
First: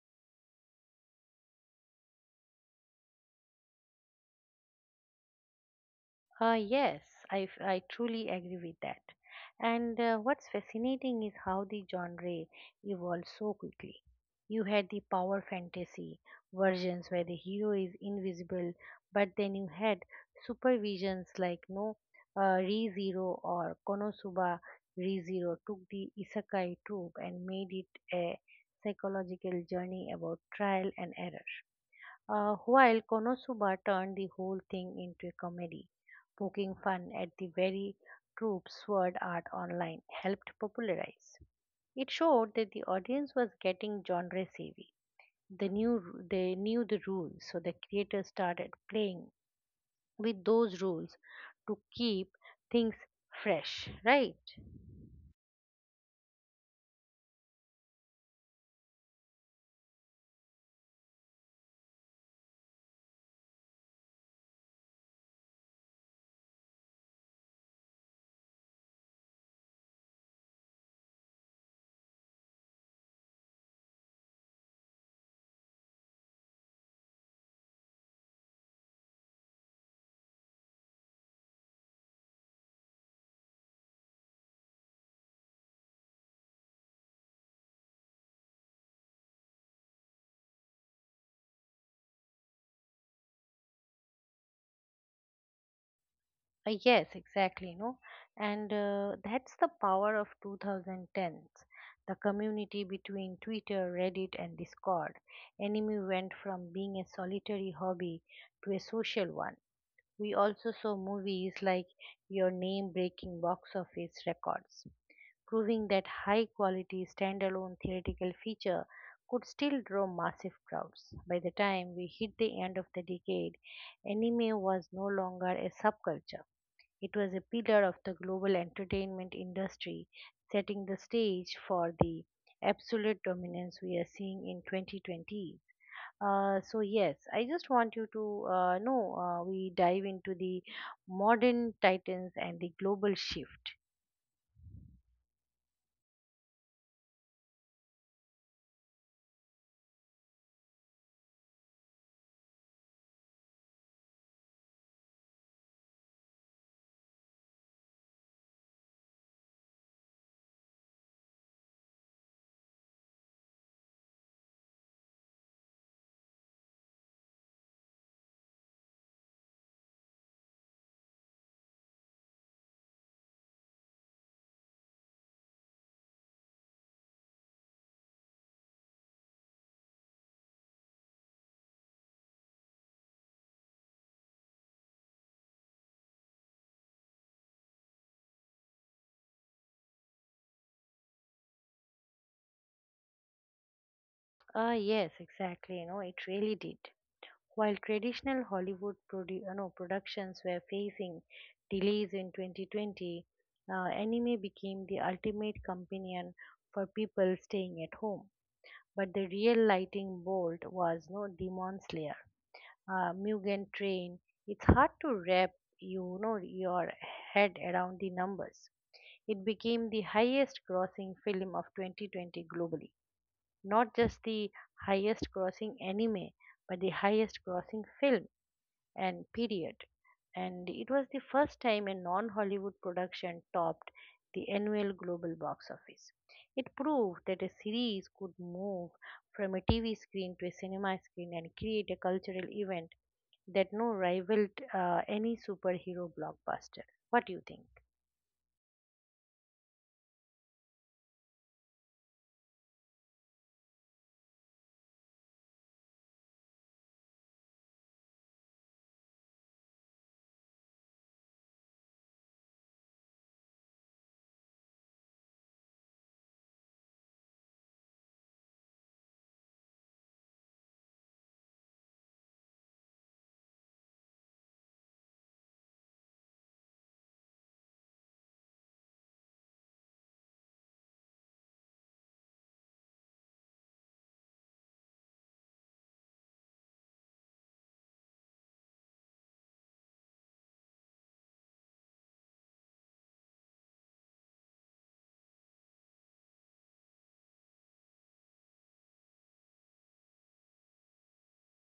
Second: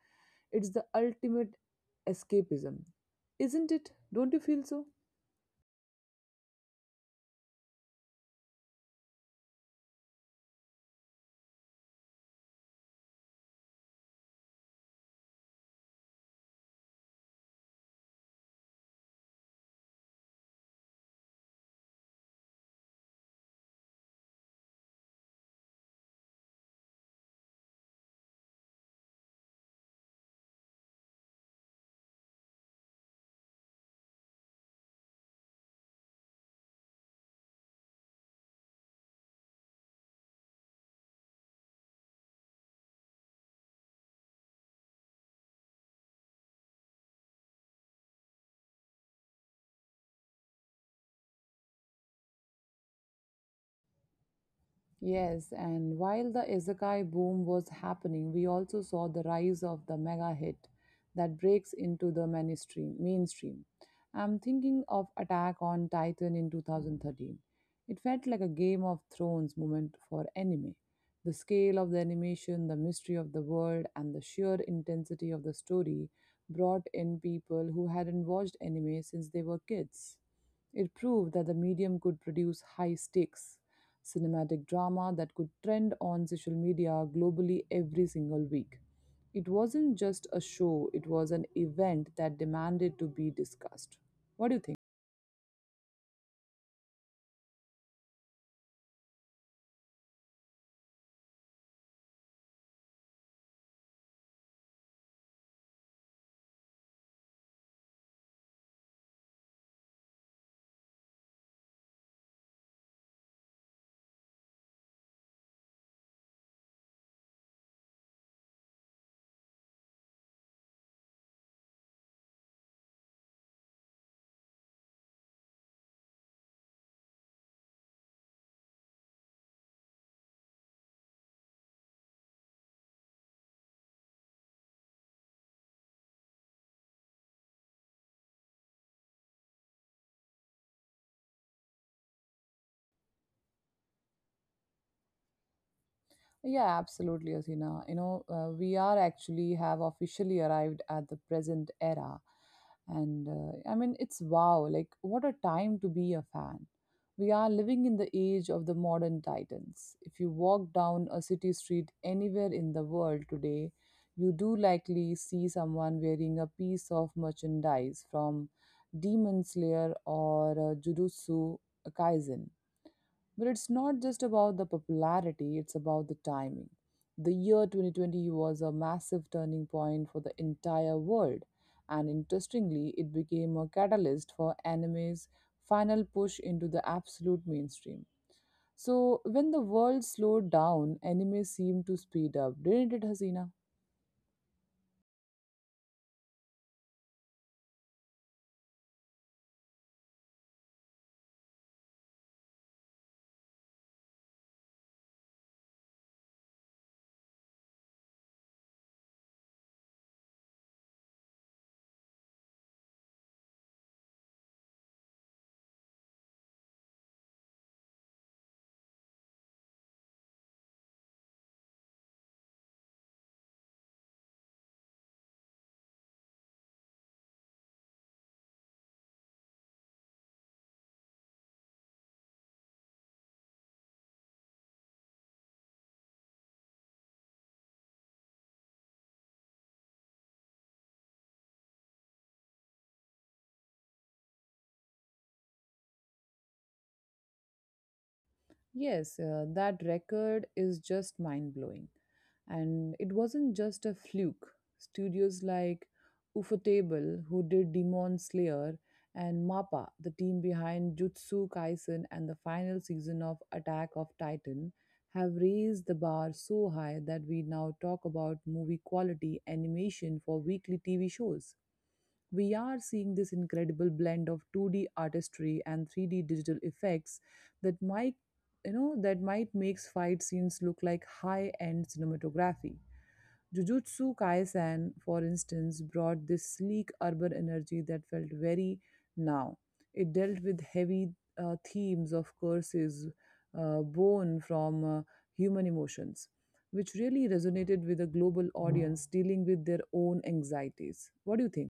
S1: It's the ultimate escapism. Isn't it? Don't you feel so?
S2: Yes, I truly agree with that. And what's fascinating is how the genre evolved so quickly. You had the power fantasy versions where the hero is invisible, but then you had supervisions like no ReZero or Konosuba. ReZero took the isekai trope and made it a psychological journey about trial and error. While Konosuba turned the whole thing into a comedy, poking fun at the very troop Sword Art Online helped popularize. It showed that the audience was getting genre savvy. They knew ru- they knew the rules, so the creators started playing with those rules to keep things fresh, right?
S1: Yes, and while the isekai boom was happening, we also saw the rise of the mega hit that breaks into the mainstream. I'm thinking of Attack on Titan in 2013. It felt like a Game of Thrones moment for anime. The scale of the animation, the mystery of the world, and the sheer intensity of the story brought in people who hadn't watched anime since they were kids. It proved that the medium could produce high stakes cinematic drama that could trend on social media globally every single week. It wasn't just a show, it was an event that demanded to be discussed. What do you think?
S2: Yes, exactly, No, and That's the power of 2010s. The community between Twitter, Reddit, and Discord. Anime went from being a solitary hobby to a social one. We also saw movies like Your Name breaking box office records, proving that high quality standalone theoretical feature could still draw massive crowds. By the time we hit the end of the decade, anime was no longer a subculture. It was a pillar of the global entertainment industry, setting the stage for the absolute dominance we are seeing in 2020. So yes, I just want you to know, we dive into the modern titans and the global shift.
S1: Yeah, absolutely, Asina. We are actually have officially arrived at the present era. And I mean, it's wow, like, what a time to be a fan. We are living in the age of the modern titans. If you walk down a city street anywhere in the world today, you do likely see someone wearing a piece of merchandise from Demon Slayer or Jujutsu Kaisen, but it's not just about the popularity, it's about the timing. The year 2020 was a massive turning point for the entire world, and interestingly, it became a catalyst for anime's final push into the absolute mainstream. So, when the world slowed down, anime seemed to speed up, didn't it, Hasina?
S2: Yes, exactly. You know, it really did. While traditional Hollywood produ- no, productions were facing delays in 2020, anime became the ultimate companion for people staying at home. But the real lightning bolt was no Demon Slayer, Mugen Train. It's hard to wrap your head around the numbers. It became the highest grossing film of 2020 globally. Not just the highest grossing anime, but the highest grossing film and period. And it was the first time a non Hollywood production topped the annual global box office. It proved that a series could move from a TV screen to a cinema screen and create a cultural event that no rivaled any superhero blockbuster. What do you think?
S1: Yes, that record is just mind blowing. And it wasn't just a fluke. Studios like Ufotable, who did Demon Slayer, and MAPPA, the team behind Jutsu Kaisen and the final season of Attack of Titan, have raised the bar so high that we now talk about movie quality animation for weekly TV shows. We are seeing this incredible blend of 2D artistry and 3D digital effects that might you know that might makes fight scenes look like high-end cinematography. Jujutsu Kaisen, for instance, brought this sleek urban energy that felt very now. It dealt with heavy themes of curses born from human emotions, which really resonated with a global audience dealing with their own anxieties. What do you think?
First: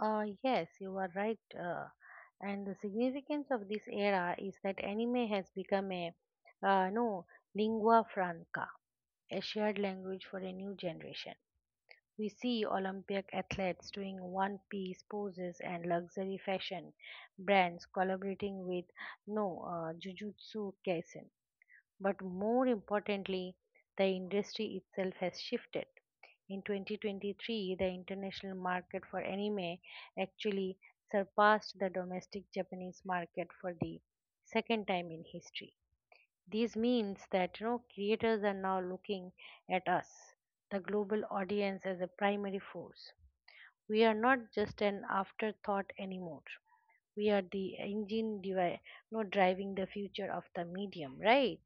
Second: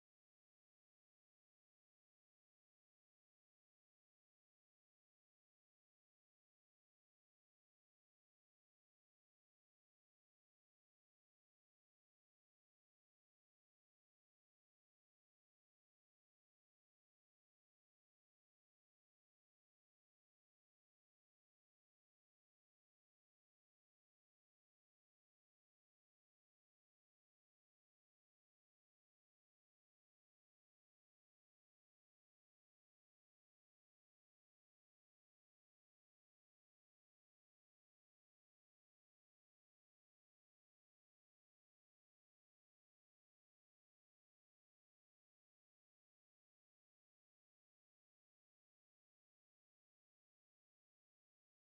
S2: Yes, you are right. And the significance of this era is that anime has become a no lingua franca, a shared language for a new generation. We see Olympic athletes doing one piece poses and luxury fashion brands collaborating with no Jujutsu Kaisen. But more importantly, the industry itself has shifted. In 2023, the international market for anime actually surpassed the domestic Japanese market for the second time in history. This means that creators are now looking at us, the global audience, as a primary force. We are not just an afterthought anymore. We are the engine driving the future of the medium, right?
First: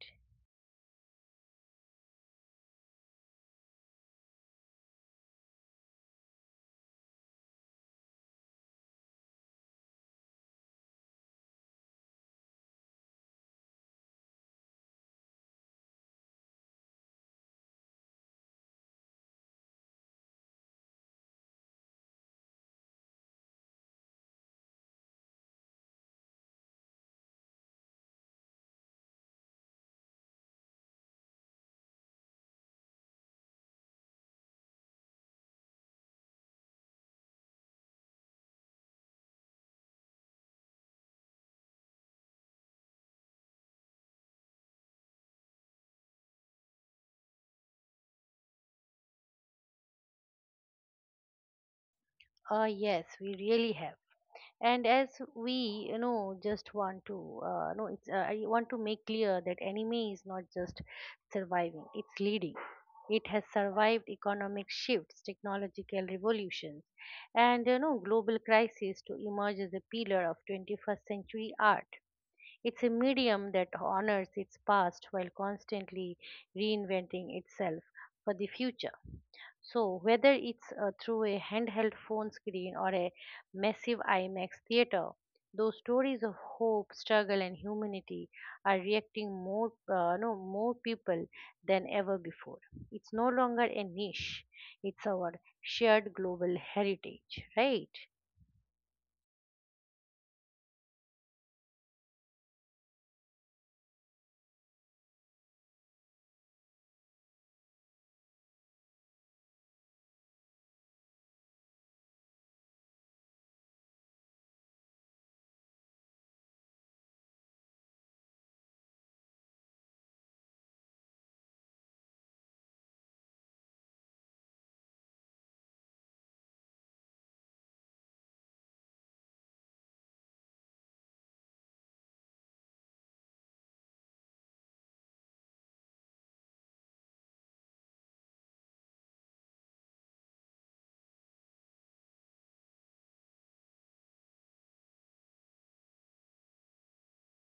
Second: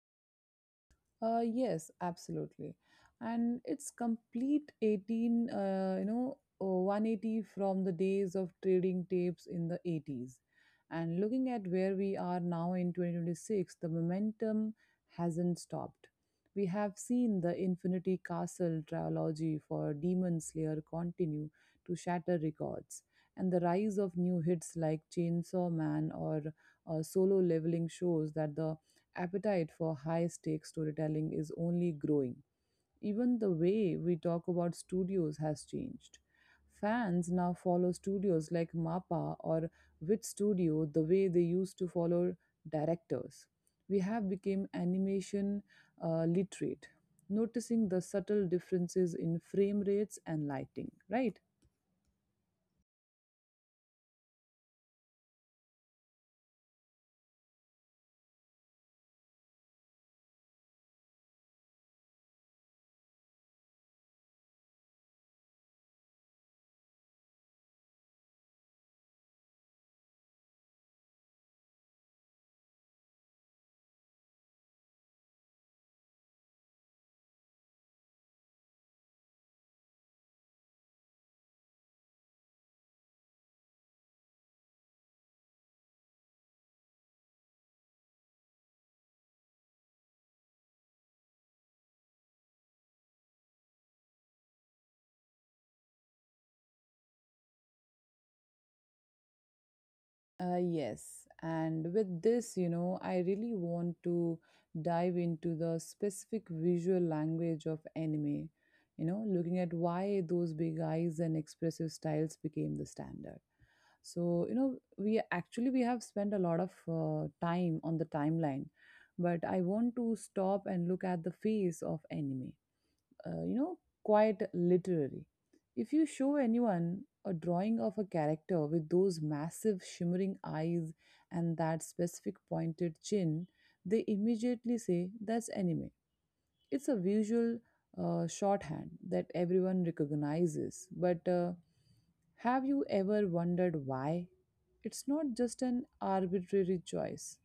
S1: Yes, absolutely. And it's complete 180 from the days of trading tapes in the 80s. And looking at where we are now in 2026, the momentum hasn't stopped. We have seen the Infinity Castle trilogy for Demon Slayer continue to shatter records, and the rise of new hits like Chainsaw Man or Solo Leveling shows that the appetite for high stakes storytelling is only growing. Even the way we talk about studios has changed. Fans now follow studios like MAPPA or Wit Studio the way they used to follow directors. We have become animation literate, noticing the subtle differences in frame rates and lighting, right?
S2: Ah, yes, we really have. And as we you know just want to no it's I want to make clear that anime is not just surviving, it's leading. It has survived economic shifts, technological revolutions, and global crises to emerge as a pillar of 21st century art. It's a medium that honors its past while constantly reinventing itself for the future. So, whether it's through a handheld phone screen or a massive IMAX theater, those stories of hope, struggle, and humanity are reacting more, no, more people than ever before. It's no longer a niche; it's our shared global heritage, right?
S1: Yes, and with this, you know, I really want to dive into the specific visual language of anime, you know, looking at why those big eyes and expressive styles became the standard. So, you know, we have spent a lot of time on the timeline, but I want to stop and look at the face of anime, you know, quite literary. If you show anyone a drawing of a character with those massive shimmering eyes and that specific pointed chin, they immediately say that's anime. It's a visual shorthand that everyone recognizes. But have you ever wondered why? It's not just an arbitrary choice.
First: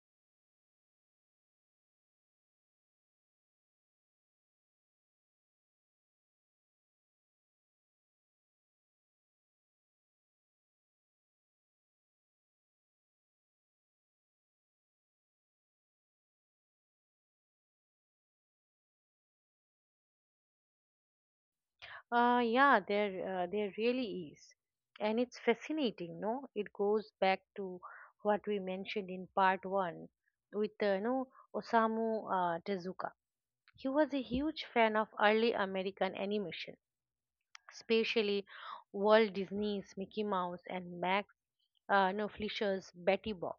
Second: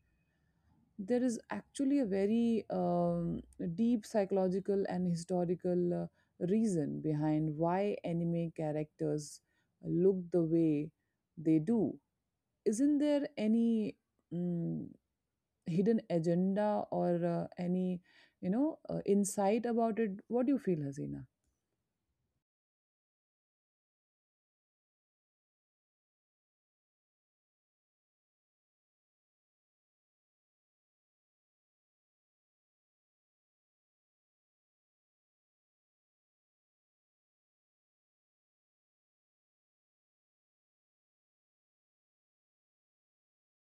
S1: There is actually a very deep psychological and historical reason behind why anime characters look the way they do. Isn't there any mm hidden agenda or any, you know, insight about it? What do you feel, Hasina?
S2: There really is, and it's fascinating. No, it goes back to what we mentioned in part one with no Osamu Tezuka. He was a huge fan of early American animation, especially Walt Disney's Mickey Mouse and Max no, Fisher's Betty Boop.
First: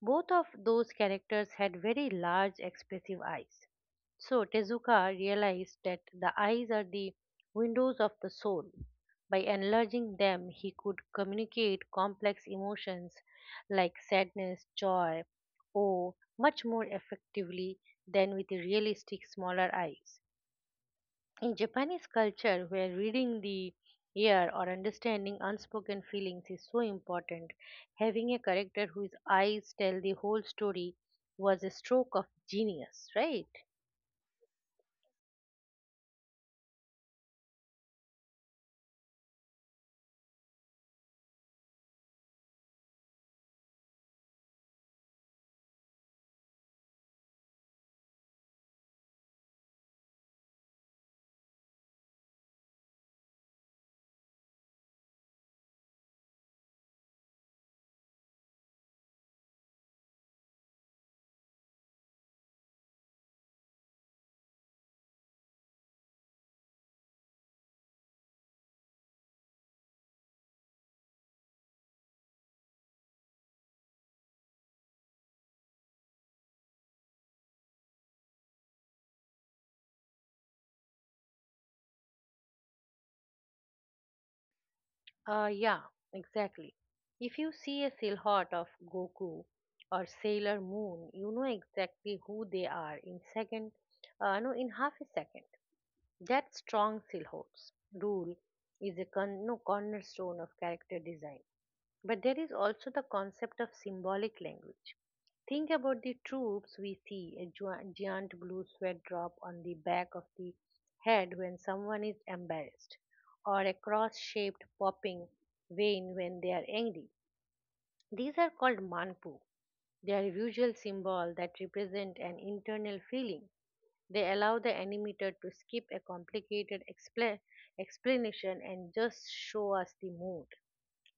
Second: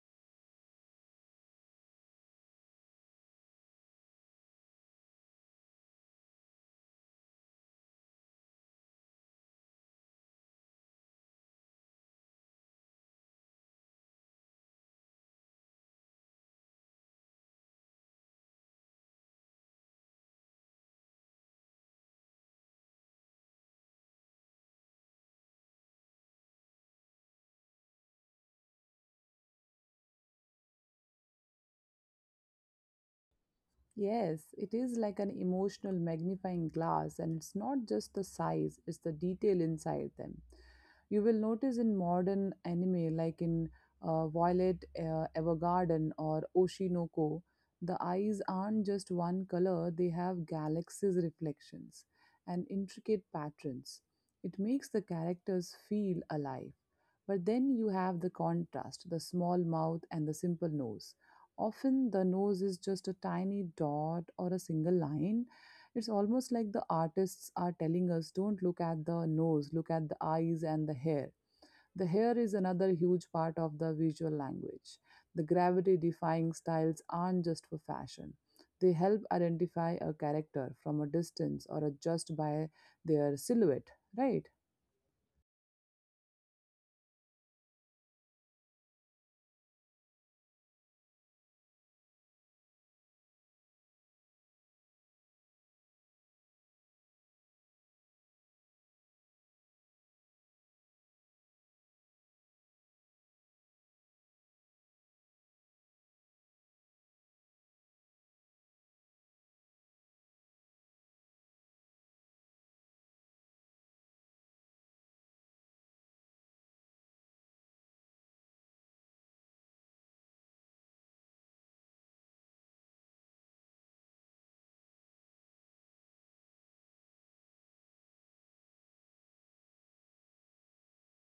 S2: Both of those characters had very large, expressive eyes. So Tezuka realized that the eyes are the windows of the soul. By enlarging them, he could communicate complex emotions like sadness, joy, awe much more effectively than with realistic smaller eyes. In Japanese culture, where reading the ear or understanding unspoken feelings is so important, having a character whose eyes tell the whole story was a stroke of genius, right?
S1: Yes, it is like an emotional magnifying glass, and it's not just the size, it's the detail inside them. You will notice in modern anime, like in Violet Evergarden or Oshinoko, the eyes aren't just one color, they have galaxies' reflections and intricate patterns. It makes the characters feel alive. But then you have the contrast: the small mouth and the simple nose. Often the nose is just a tiny dot or a single line. It's almost like the artists are telling us, don't look at the nose, look at the eyes and the hair. The hair is another huge part of the visual language. The gravity defying styles aren't just for fashion. They help identify a character from a distance or adjust by their silhouette, right?
S2: Yeah, exactly. If you see a silhouette of Goku or Sailor Moon, you know exactly who they are in second, no, in half a second. That strong silhouettes rule is a con- no, cornerstone of character design. But there is also the concept of symbolic language. Think about the troops. We see a giant blue sweat drop on the back of the head when someone is embarrassed, or a cross shaped popping vein when they are angry. These are called manpu. They are visual symbols that represent an internal feeling. They allow the animator to skip a complicated explanation and just show us the mood.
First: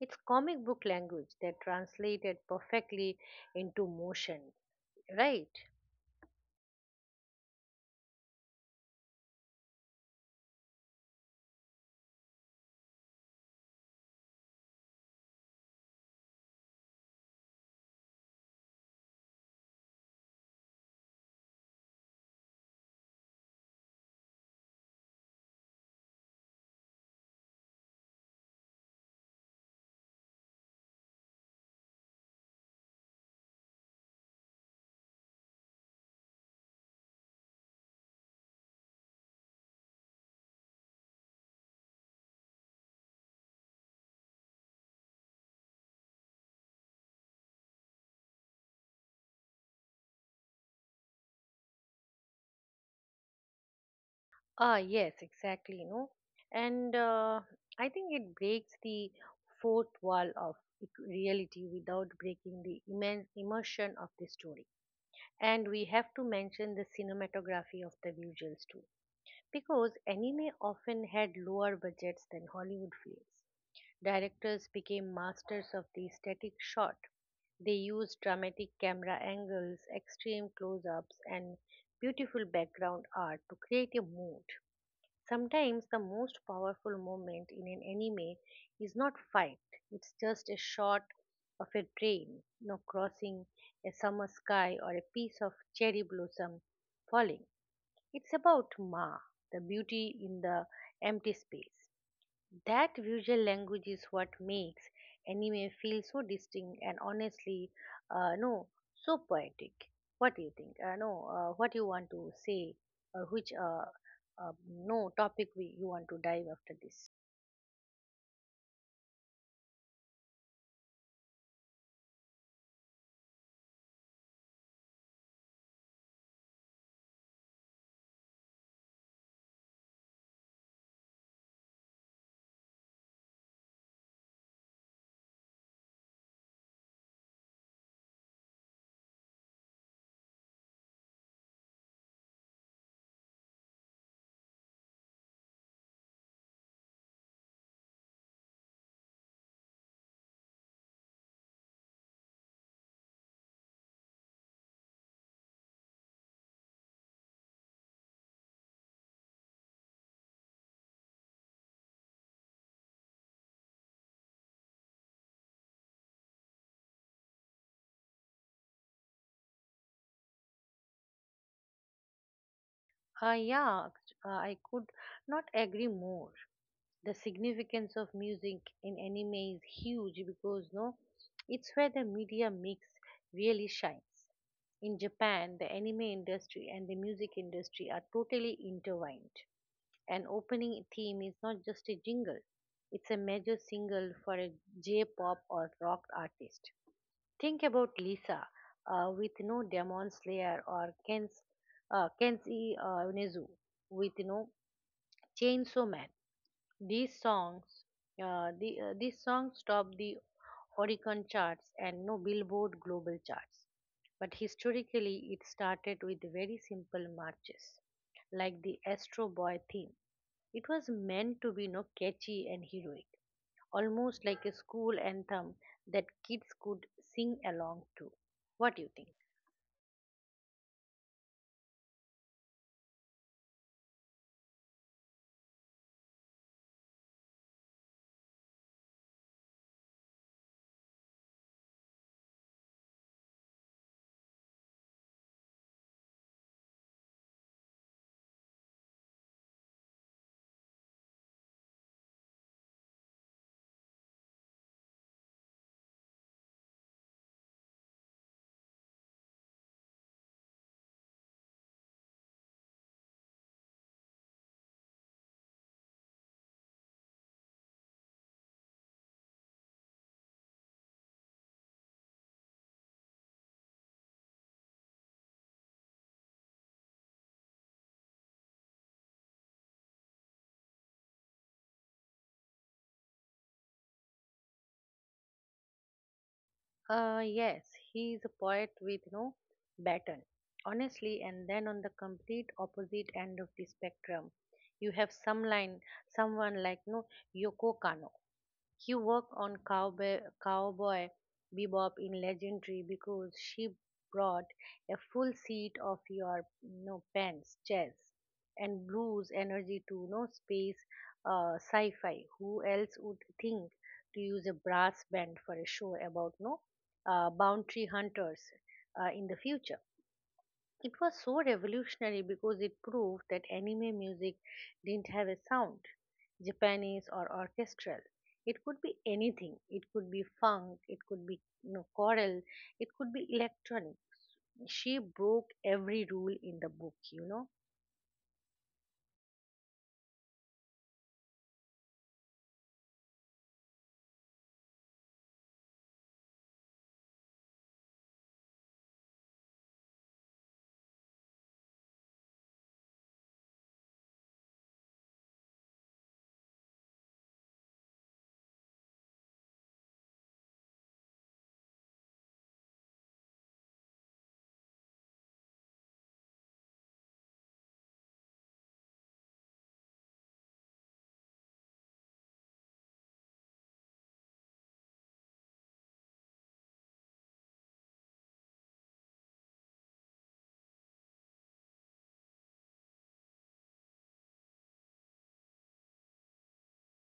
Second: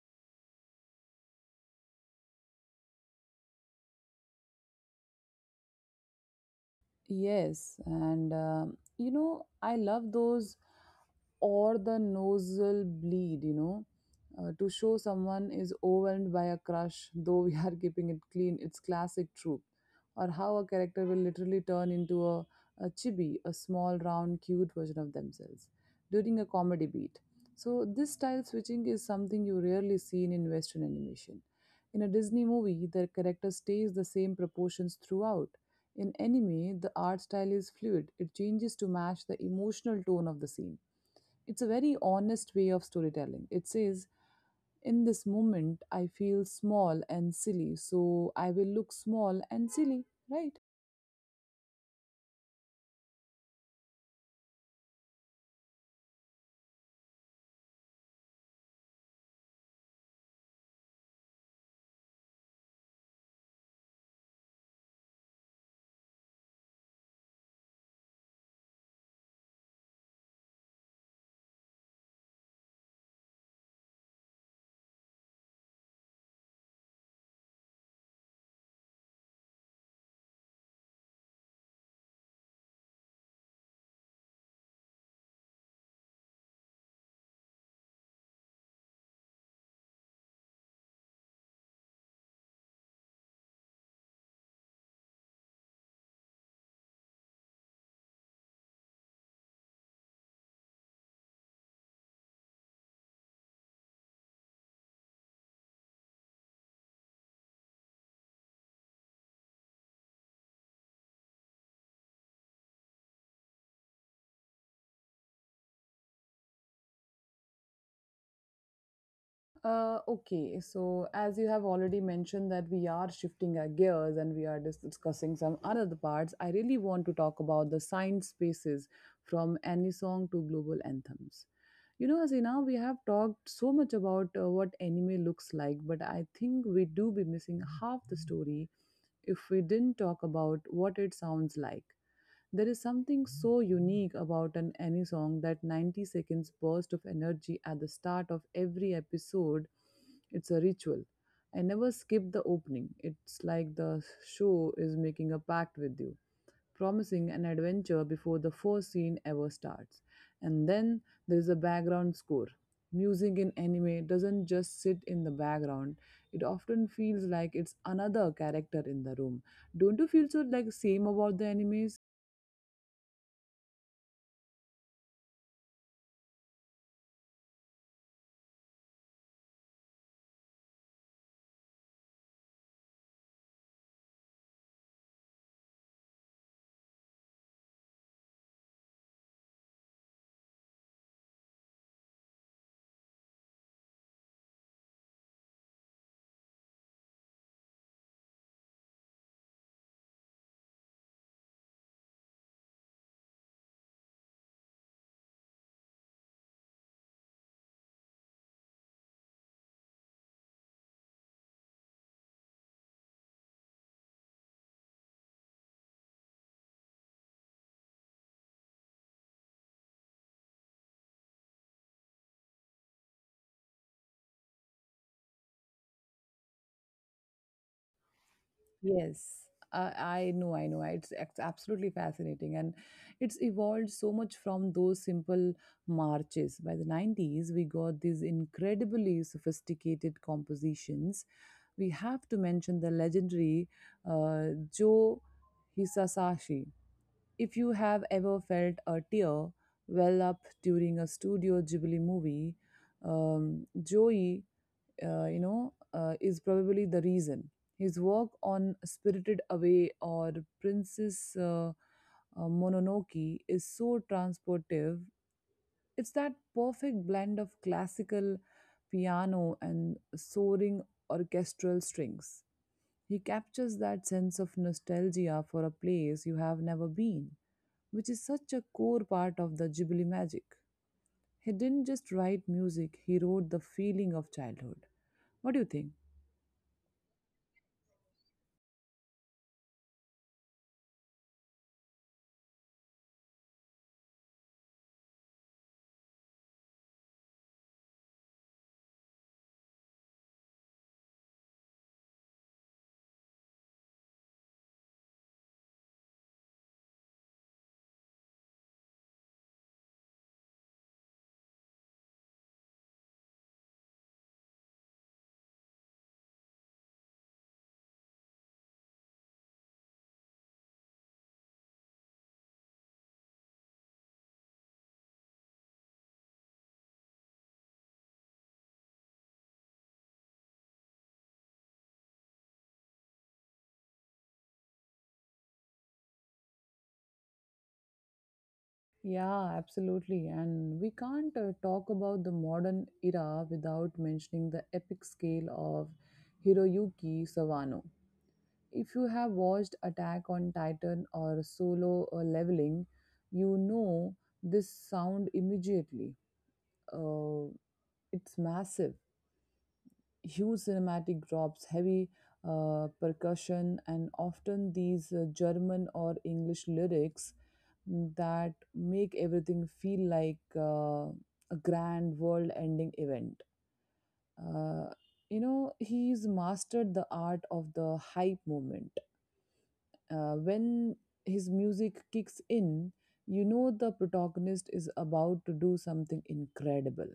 S2: It's comic book language that translated perfectly into motion, right?
S1: Yes, and you know, I love those, or the nasal bleed, you know, to show someone is overwhelmed by a crush, though we are keeping it clean. It's classic trope. Or how a character will literally turn into a chibi, a small, round, cute version of themselves during a comedy beat. So, this style switching is something you rarely see in Western animation. In a Disney movie, the character stays the same proportions throughout. In anime, the art style is fluid, it changes to match the emotional tone of the scene. It's a very honest way of storytelling. It says, in this moment, I feel small and silly, so I will look small and silly, right?
S2: Ah, yes, exactly. No, and I think it breaks the fourth wall of reality without breaking the immense immersion of the story. And we have to mention the cinematography of the visuals too, because anime often had lower budgets than Hollywood films. Directors became masters of the static shot. They used dramatic camera angles, extreme close ups, and beautiful background art to create a mood. Sometimes the most powerful moment in an anime is not fight, it's just a shot of a train, crossing a summer sky or a piece of cherry blossom falling. It's about Ma, the beauty in the empty space. That visual language is what makes anime feel so distinct and honestly, no, so poetic. What do you think? No, What you want to say, or which no topic you want to dive after this?
S1: Okay, so as you have already mentioned that we are shifting our gears and we are discussing some other parts, I really want to talk about the science spaces from any song to global anthems. You know, Hasina, we have talked so much about what anime looks like, but I think we do be missing half the story if we didn't talk about what it sounds like. There is something so unique about an any song, that 90 seconds burst of energy at the start of every episode. It's a ritual. I never skip the opening. It's like the show is making a pact with you, promising an adventure before the first scene ever starts. And then there's a background score. Music in anime doesn't just sit in the background, it often feels like it's another character in the room. Don't you feel so like same about the animes?
S2: Uh, yeah, I could not agree more. The significance of music in anime is huge because no, it's where the media mix really shines. In Japan, the anime industry and the music industry are totally intertwined. An opening theme is not just a jingle, it's a major single for a J pop or rock artist. Think about Lisa with no Demon Slayer or Ken's, Kenshi Nezu with no Chainsaw Man. These songs, these songs topped the Oricon charts and no Billboard global charts. But historically, it started with very simple marches, like the Astro Boy theme. It was meant to be no catchy and heroic, almost like a school anthem that kids could sing along to. What do you think?
S1: Yes. I know. It's absolutely fascinating. And it's evolved so much from those simple marches. By the 90s, we got these incredibly sophisticated compositions. We have to mention the legendary uh, Joe Hisashi. If you have ever felt a tear well up during a Studio Ghibli movie, Joey, is probably the reason. His work on Spirited Away or Princess Mononoke is so transportive. It's that perfect blend of classical piano and soaring orchestral strings. He captures that sense of nostalgia for a place you have never been, which is such a core part of the Ghibli magic. He didn't just write music, he wrote the feeling of childhood. What do you think?
S2: Yes, he is a poet with no baton, honestly, and then on the complete opposite end of the spectrum, you have someone like no Yoko Kano, he worked on Cowboy Bebop in Legendary because she brought a full seat of your no pants, jazz, and blues energy to no space sci-fi. Who else would think to use a brass band for a show about no boundary hunters in the future? It was so revolutionary because it proved that anime music didn't have a sound. Japanese or orchestral. It could be anything. It could be funk, it could be choral, it could be electronic. She broke every rule in the book, you know.
S1: Yeah, absolutely. And we can't talk about the modern era without mentioning the epic scale of Hiroyuki Sawano. If you have watched Attack on Titan or Solo or Leveling, you know this sound immediately. Uh, It's massive. Huge cinematic drops, heavy percussion, and often these German or English lyrics that make everything feel like a grand world ending event. Uh, he's mastered the art of the hype moment. When his music kicks in, you know the protagonist is about to do something incredible.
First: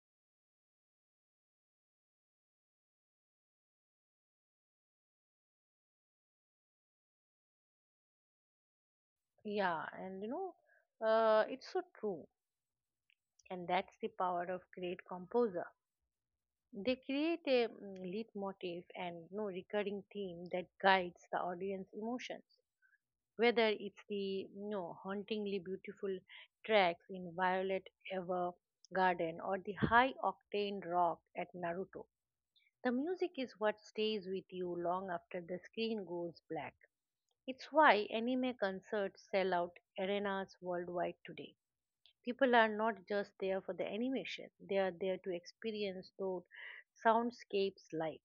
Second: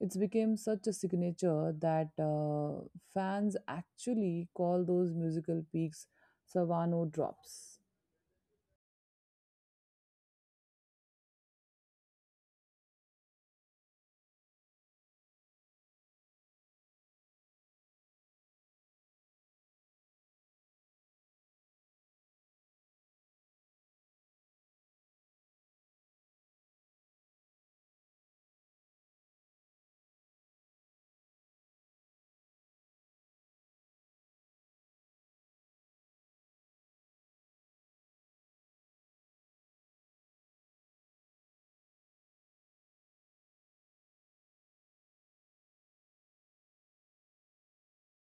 S1: It's became such a signature that fans actually call those musical peaks Savano drops.
S2: Yeah, and it's so true. And that's the power of great composer. They create a leitmotif and recurring theme that guides the audience emotions, whether it's the hauntingly beautiful tracks in Violet Evergarden or the high octane rock at Naruto. The music is what stays with you long after the screen goes black. It's why anime concerts sell out arenas worldwide today. People are not just there for the animation, they are there to experience those soundscapes live.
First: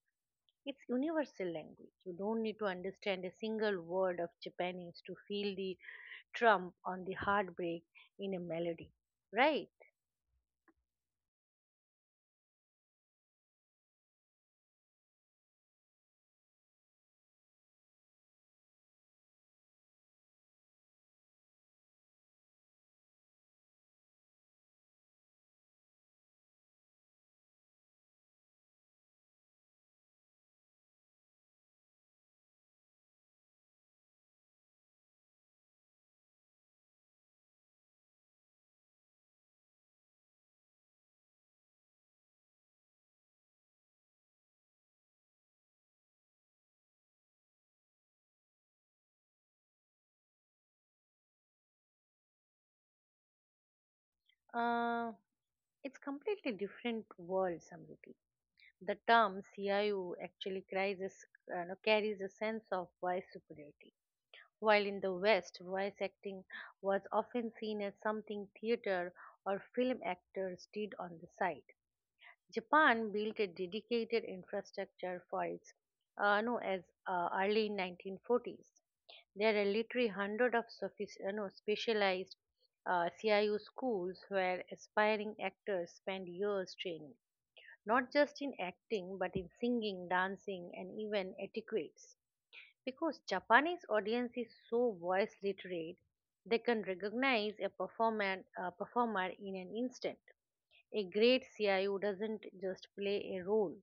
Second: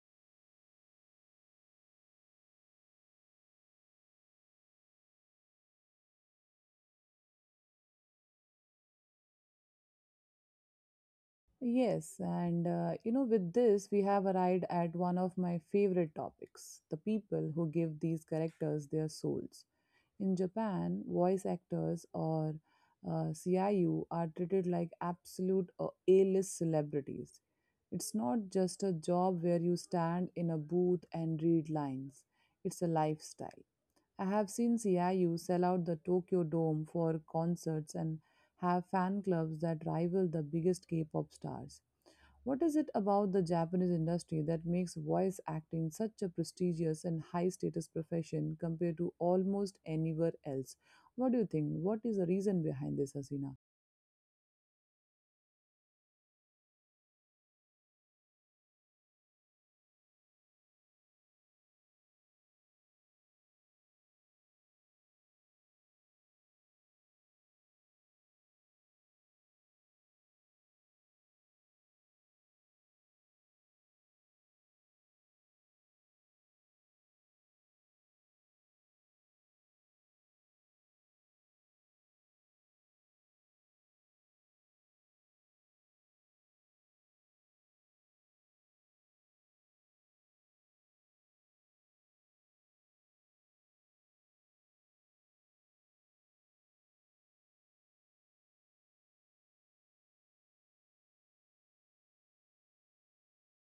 S2: It's universal language. You don't need to understand a single word of Japanese to feel the trump on the heartbreak in a melody, right?
S1: Yes, and with this, we have arrived at one of my favorite topics, the people who give these characters their souls. In Japan, voice actors or CIU are treated like absolute A-list celebrities. It's not just a job where you stand in a booth and read lines. It's a lifestyle. I have seen CIU sell out the Tokyo Dome for concerts and have fan clubs that rival the biggest K pop stars. What is it about the Japanese industry that makes voice acting such a prestigious and high status profession compared to almost anywhere else? What do you think? What is the reason behind this, Hasina?
S2: Uh, it's completely different world, Samriti. The term CIU actually carries a, s- no, carries a sense of voice superiority. While in the West, voice acting was often seen as something theater or film actors did on the side, Japan built a dedicated infrastructure for its ano as early in 1940s. There are literally hundreds of sophic- no, specialized CIU schools where aspiring actors spend years training, not just in acting but in singing, dancing, and even etiquettes. Because Japanese audience is so voice literate, they can recognize a performer in an instant. A great CIO doesn't just play a role,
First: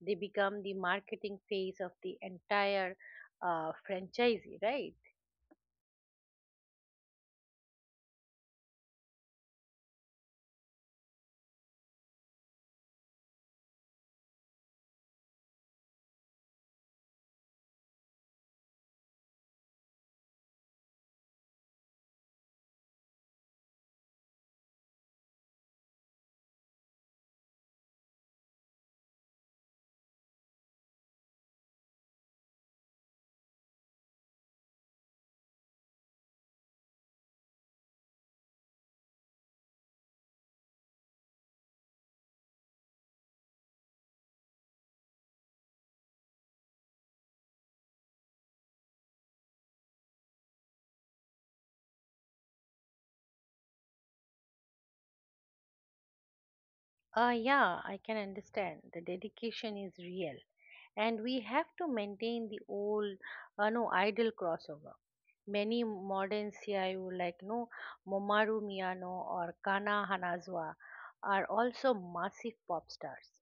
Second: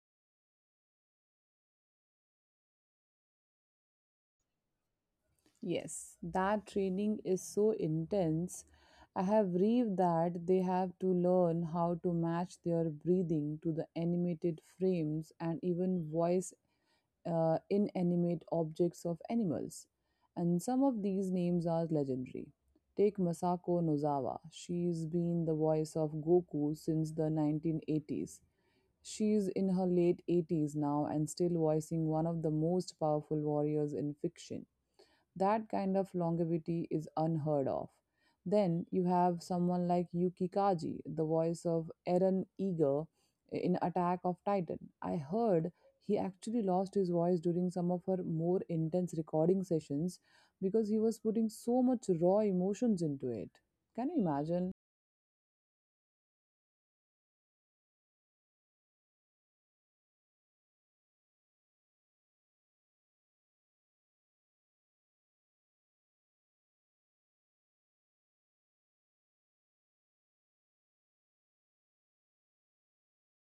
S2: they become the marketing face of the entire franchise, right?
S1: Yes, that training is so intense. I have read that they have to learn how to match their breathing to the animated frames and even voice inanimate objects of animals. And some of these names are legendary. Take Masako Nozawa. She's been the voice of Goku since the 1980s. She's in her late 80s now and still voicing one of the most powerful warriors in fiction. That kind of longevity is unheard of. Then you have someone like Yuki Kaji, the voice of Eren Eager in Attack of Titan. I heard he actually lost his voice during some of her more intense recording sessions because he was putting so much raw emotions into it. Can you imagine?
S2: Yeah, I can understand. The dedication is real. And we have to maintain the old, no, idle crossover. Many modern CIO like no Momaru Miyano or Kana Hanazawa are also massive pop stars.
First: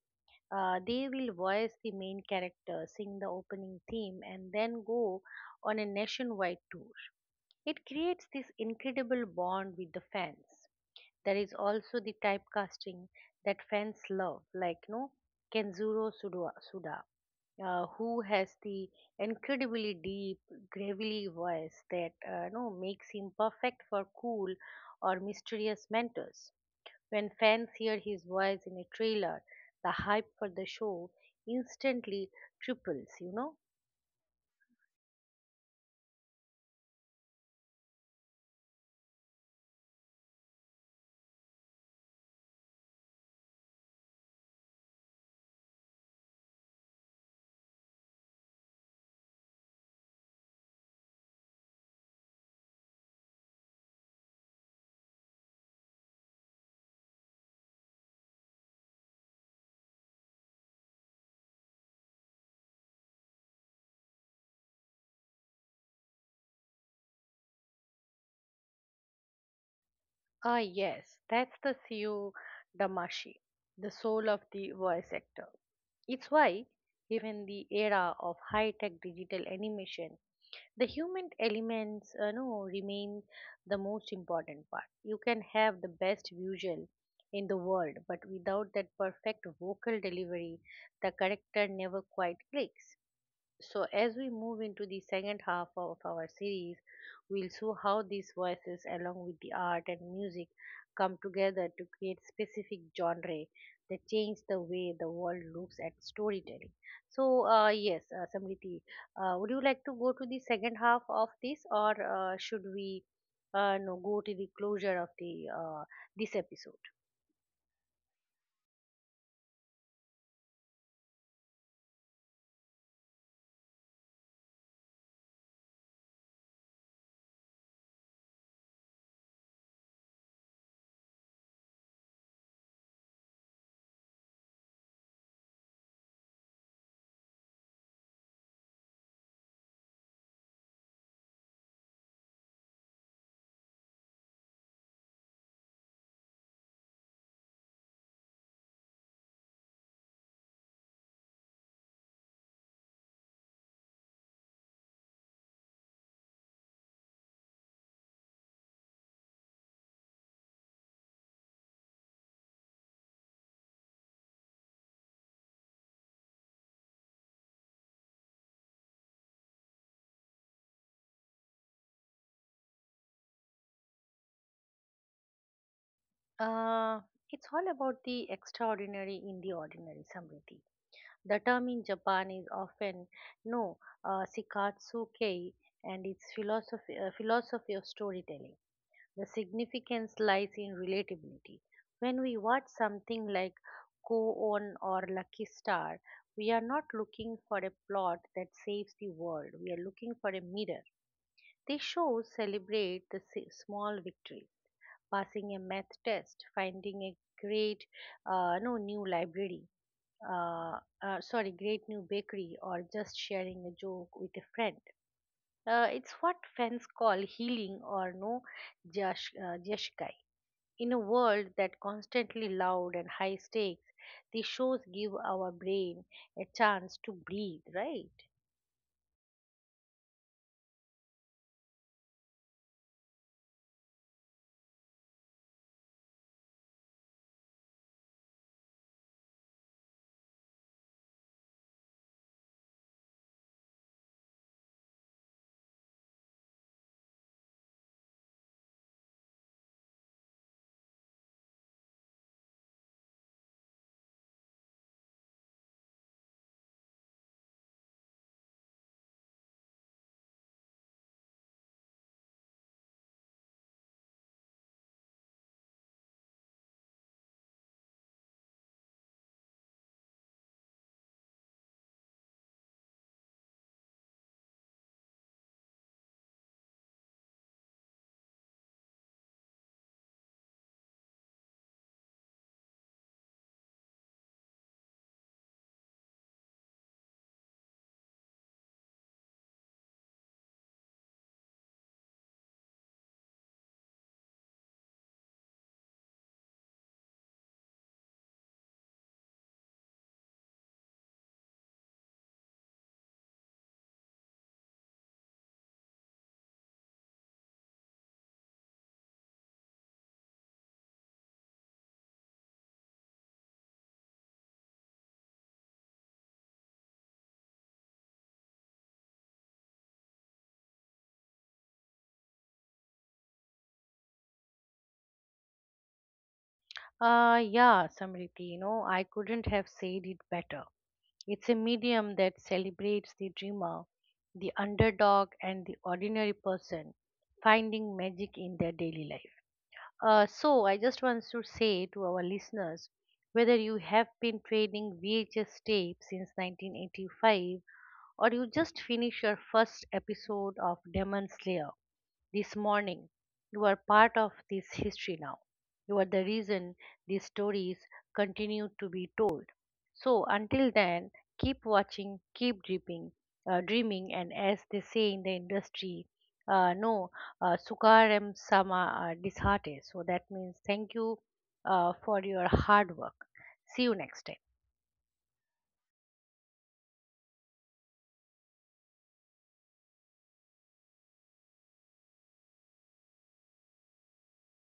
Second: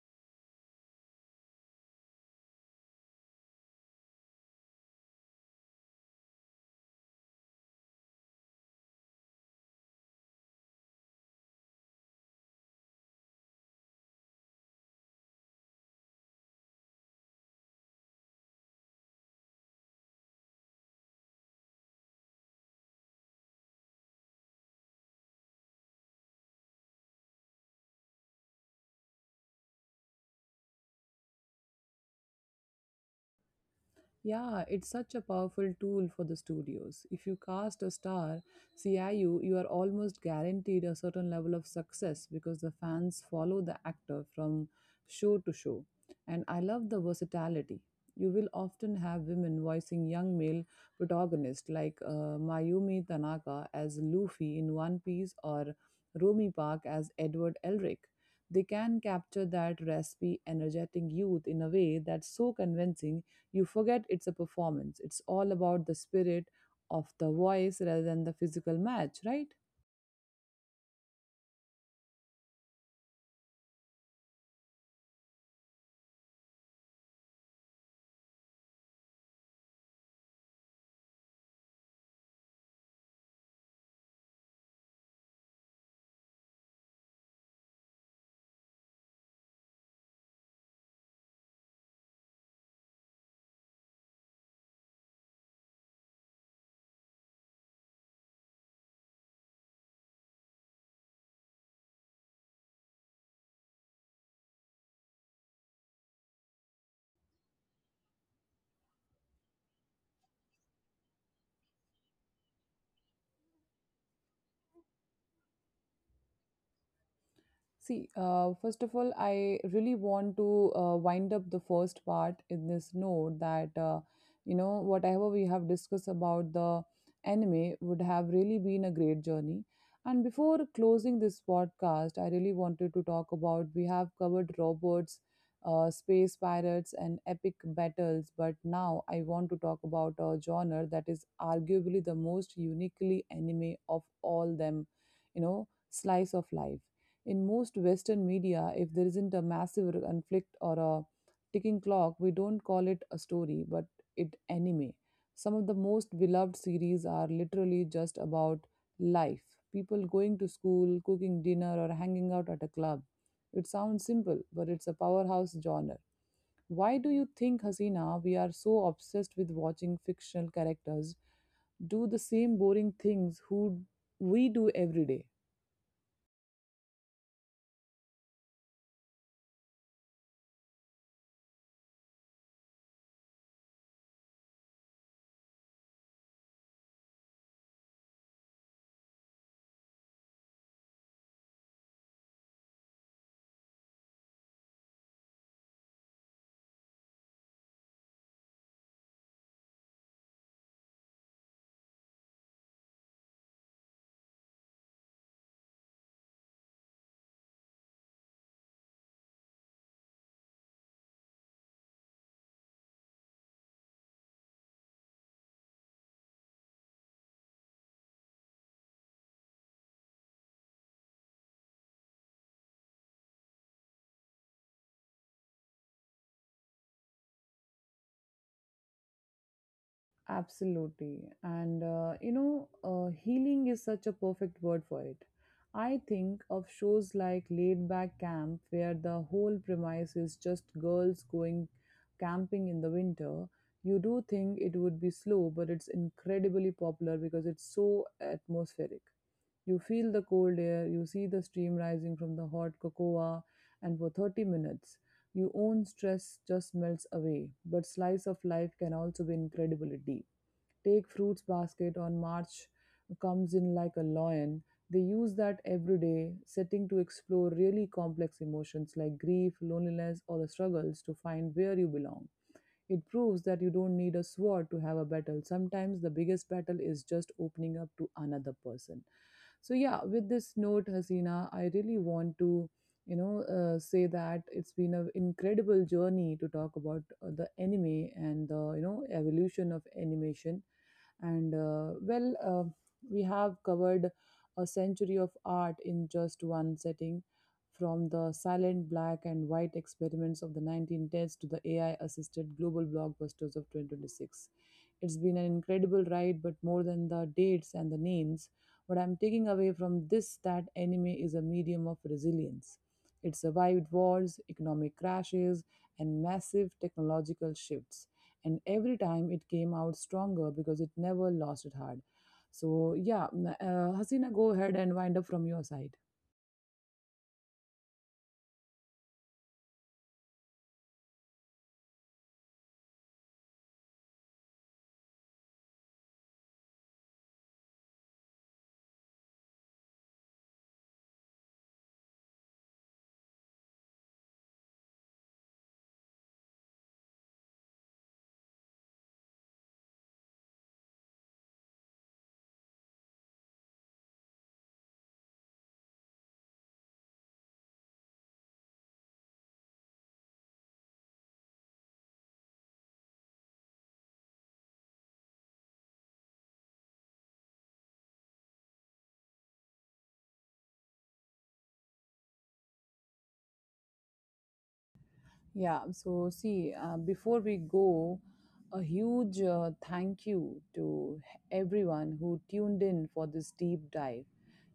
S2: They will voice the main character, sing the opening theme, and then go on a nationwide tour. It creates this incredible bond with the fans. There is also the typecasting that fans love, like no Kenzuro Suda, who has the incredibly deep, gravelly voice that no makes him perfect for cool or mysterious mentors. When fans hear his voice in a trailer, the hype for the show instantly triples, you know?
S1: Yeah, it's such a powerful tool for the studios. If you cast a star CIU, you are almost guaranteed a certain level of success because the fans follow the actor from show to show. And I love the versatility. You will often have women voicing young male protagonists like Mayumi Tanaka as Luffy in One Piece or Romy Park as Edward Elric. They can capture that raspy, energetic youth in a way that's so convincing you forget it's a performance. It's all about the spirit of the voice rather than the physical match, right?
S2: Ah, yes, that's the CEO Damashi, the soul of the voice actor. It's why, given the era of high tech digital animation, the human elements no, remain the most important part. You can have the best visual in the world, but without that perfect vocal delivery, the character never quite clicks. So, as we move into the second half of our series, we'll show how these voices, along with the art and music, come together to create specific genre that change the way the world looks at storytelling. So, Samriti, would you like to go to the second half of this, or should we no, go to the closure of the this episode?
S1: See, first of all, I really want to wind up the first part in this note that, whatever we have discussed about the anime would have really been a great journey. And before closing this podcast, I really wanted to talk about, we have covered robots, space pirates, and epic battles, but now I want to talk about a genre that is arguably the most uniquely anime of all them, you know, slice of life. In most Western media, if there isn't a massive conflict or a ticking clock, we don't call it a story, but it anime. Some of the most beloved series are literally just about life, people going to school, cooking dinner, or hanging out at a club. It sounds simple, but it's a powerhouse genre. Why do you think, Hasina, we are so obsessed with watching fictional characters do the same boring things who we do every day?
S2: Uh, it's all about the extraordinary in the ordinary, Samriti. The term in Japan is often no Sikatsu Kei and its philosophy of storytelling. The significance lies in relatability. When we watch something like Ko On or Lucky Star, we are not looking for a plot that saves the world. We are looking for a mirror. These shows celebrate the small victory, passing a math test, finding a great no new library, sorry, great new bakery, or just sharing a joke with a friend. It's what fans call healing or no jash, jashikai. In a world that constantly loud and high stakes, these shows give our brain a chance to breathe, right?
S1: Absolutely. And healing is such a perfect word for it. I think of shows like Laid Back Camp, where the whole premise is just girls going camping in the winter. You do think it would be slow, but it's incredibly popular because it's so atmospheric. You feel the cold air, you see the steam rising from the hot cocoa, and for 30 minutes, your own stress just melts away. But slice of life can also be incredibly deep. Take Fruits Basket, on March Comes In like a Lion. They use that everyday setting to explore really complex emotions like grief, loneliness, or the struggles to find where you belong. It proves that you don't need a sword to have a battle. Sometimes the biggest battle is just opening up to another person. So yeah, with this note, Hasina, I really want to say that it's been an incredible journey to talk about the anime and the, you know, evolution of animation. And we have covered a century of art in just one setting, from the silent black and white experiments of the 1910s to the AI assisted global blockbusters of 2026. It's been an incredible ride, but more than the dates and the names, what I'm taking away from this that anime is a medium of resilience. It survived wars, economic crashes, and massive technological shifts. And every time it came out stronger because it never lost its heart. So, yeah, Hasina, go ahead and wind up from your side.
S2: Yeah, Samriti, you know, I couldn't have said it better. It's a medium that celebrates the dreamer, the underdog, and the ordinary person finding magic in their daily life. So, I just want to say to our listeners, whether you have been trading VHS tape since 1985 or you just finished your first episode of Demon Slayer this morning. You are part of this history now. You are the reason these stories continue to be told. So until then, keep watching, dreaming, and as they say in the industry, no, sukaram sama dishate. So that means thank you for your hard work. See you next time.
S1: Yeah, so see, before we go, a huge thank you to everyone who tuned in for this deep dive.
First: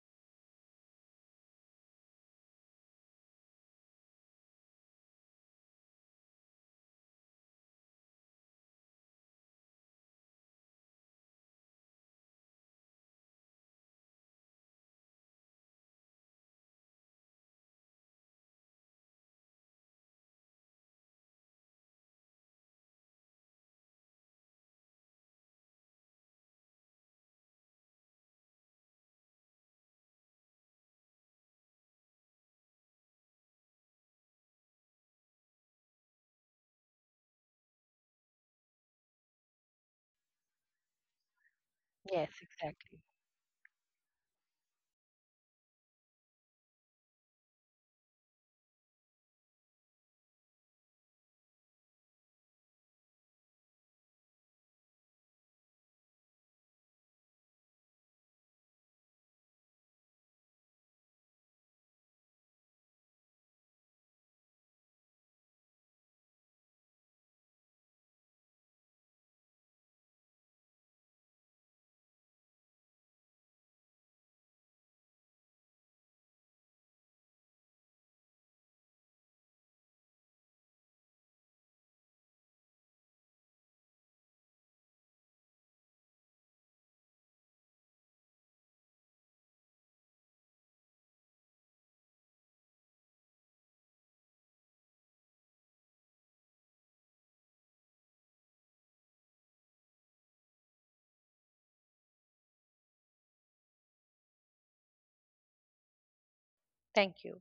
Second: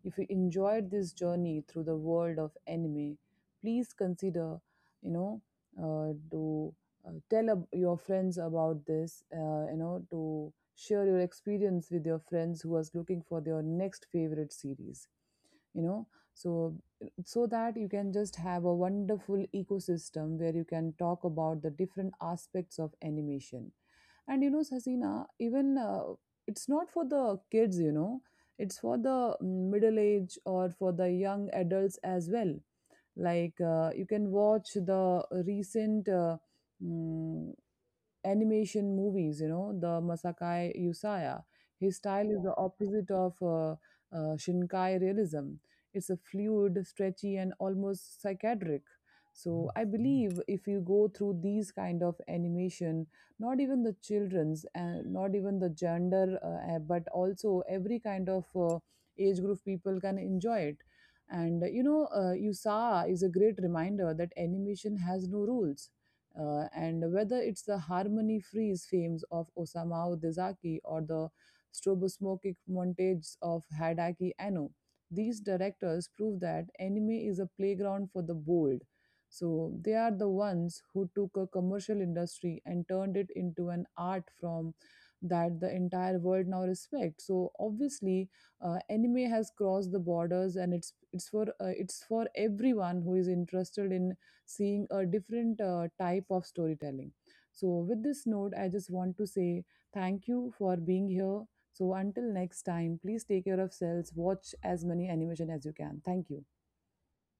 S1: If you enjoyed this journey through the world of anime, please consider, you know, to your friends about this, to share your experience with your friends who was looking for their next favorite series, you know. So so that you can just have a wonderful ecosystem where you can talk about the different aspects of animation. And you know, Sasina, even it's not for the kids, you know, it's for the middle age or for the young adults as well. Like you can watch the recent mm, animation movies, you know, the Masakai Yusaya. His
S2: Yes,
S1: style is the
S2: exactly.
S1: opposite of Shinkai realism. It's a fluid, stretchy, and almost psychiatric. So I believe if you go through these kind of animation, not even the children's, and not even the gender, but also every kind of age group people can enjoy it. And Yusa is a great reminder that animation has no rules, and whether it's the harmony freeze themes of Osamu Dezaki or the strobosmokic montages of Hideaki Anno, these directors prove that anime is a playground for the bold. So they are the ones who took a commercial industry and turned it into an art form that the entire world now respects. So obviously, anime has crossed the borders, and it's for it's for everyone who is interested in seeing a different type of storytelling. So, with this note, I just want to say thank you for being here. So, until next time, please take care of yourselves, watch as many animation as you can. Thank you.
S2: Thank you.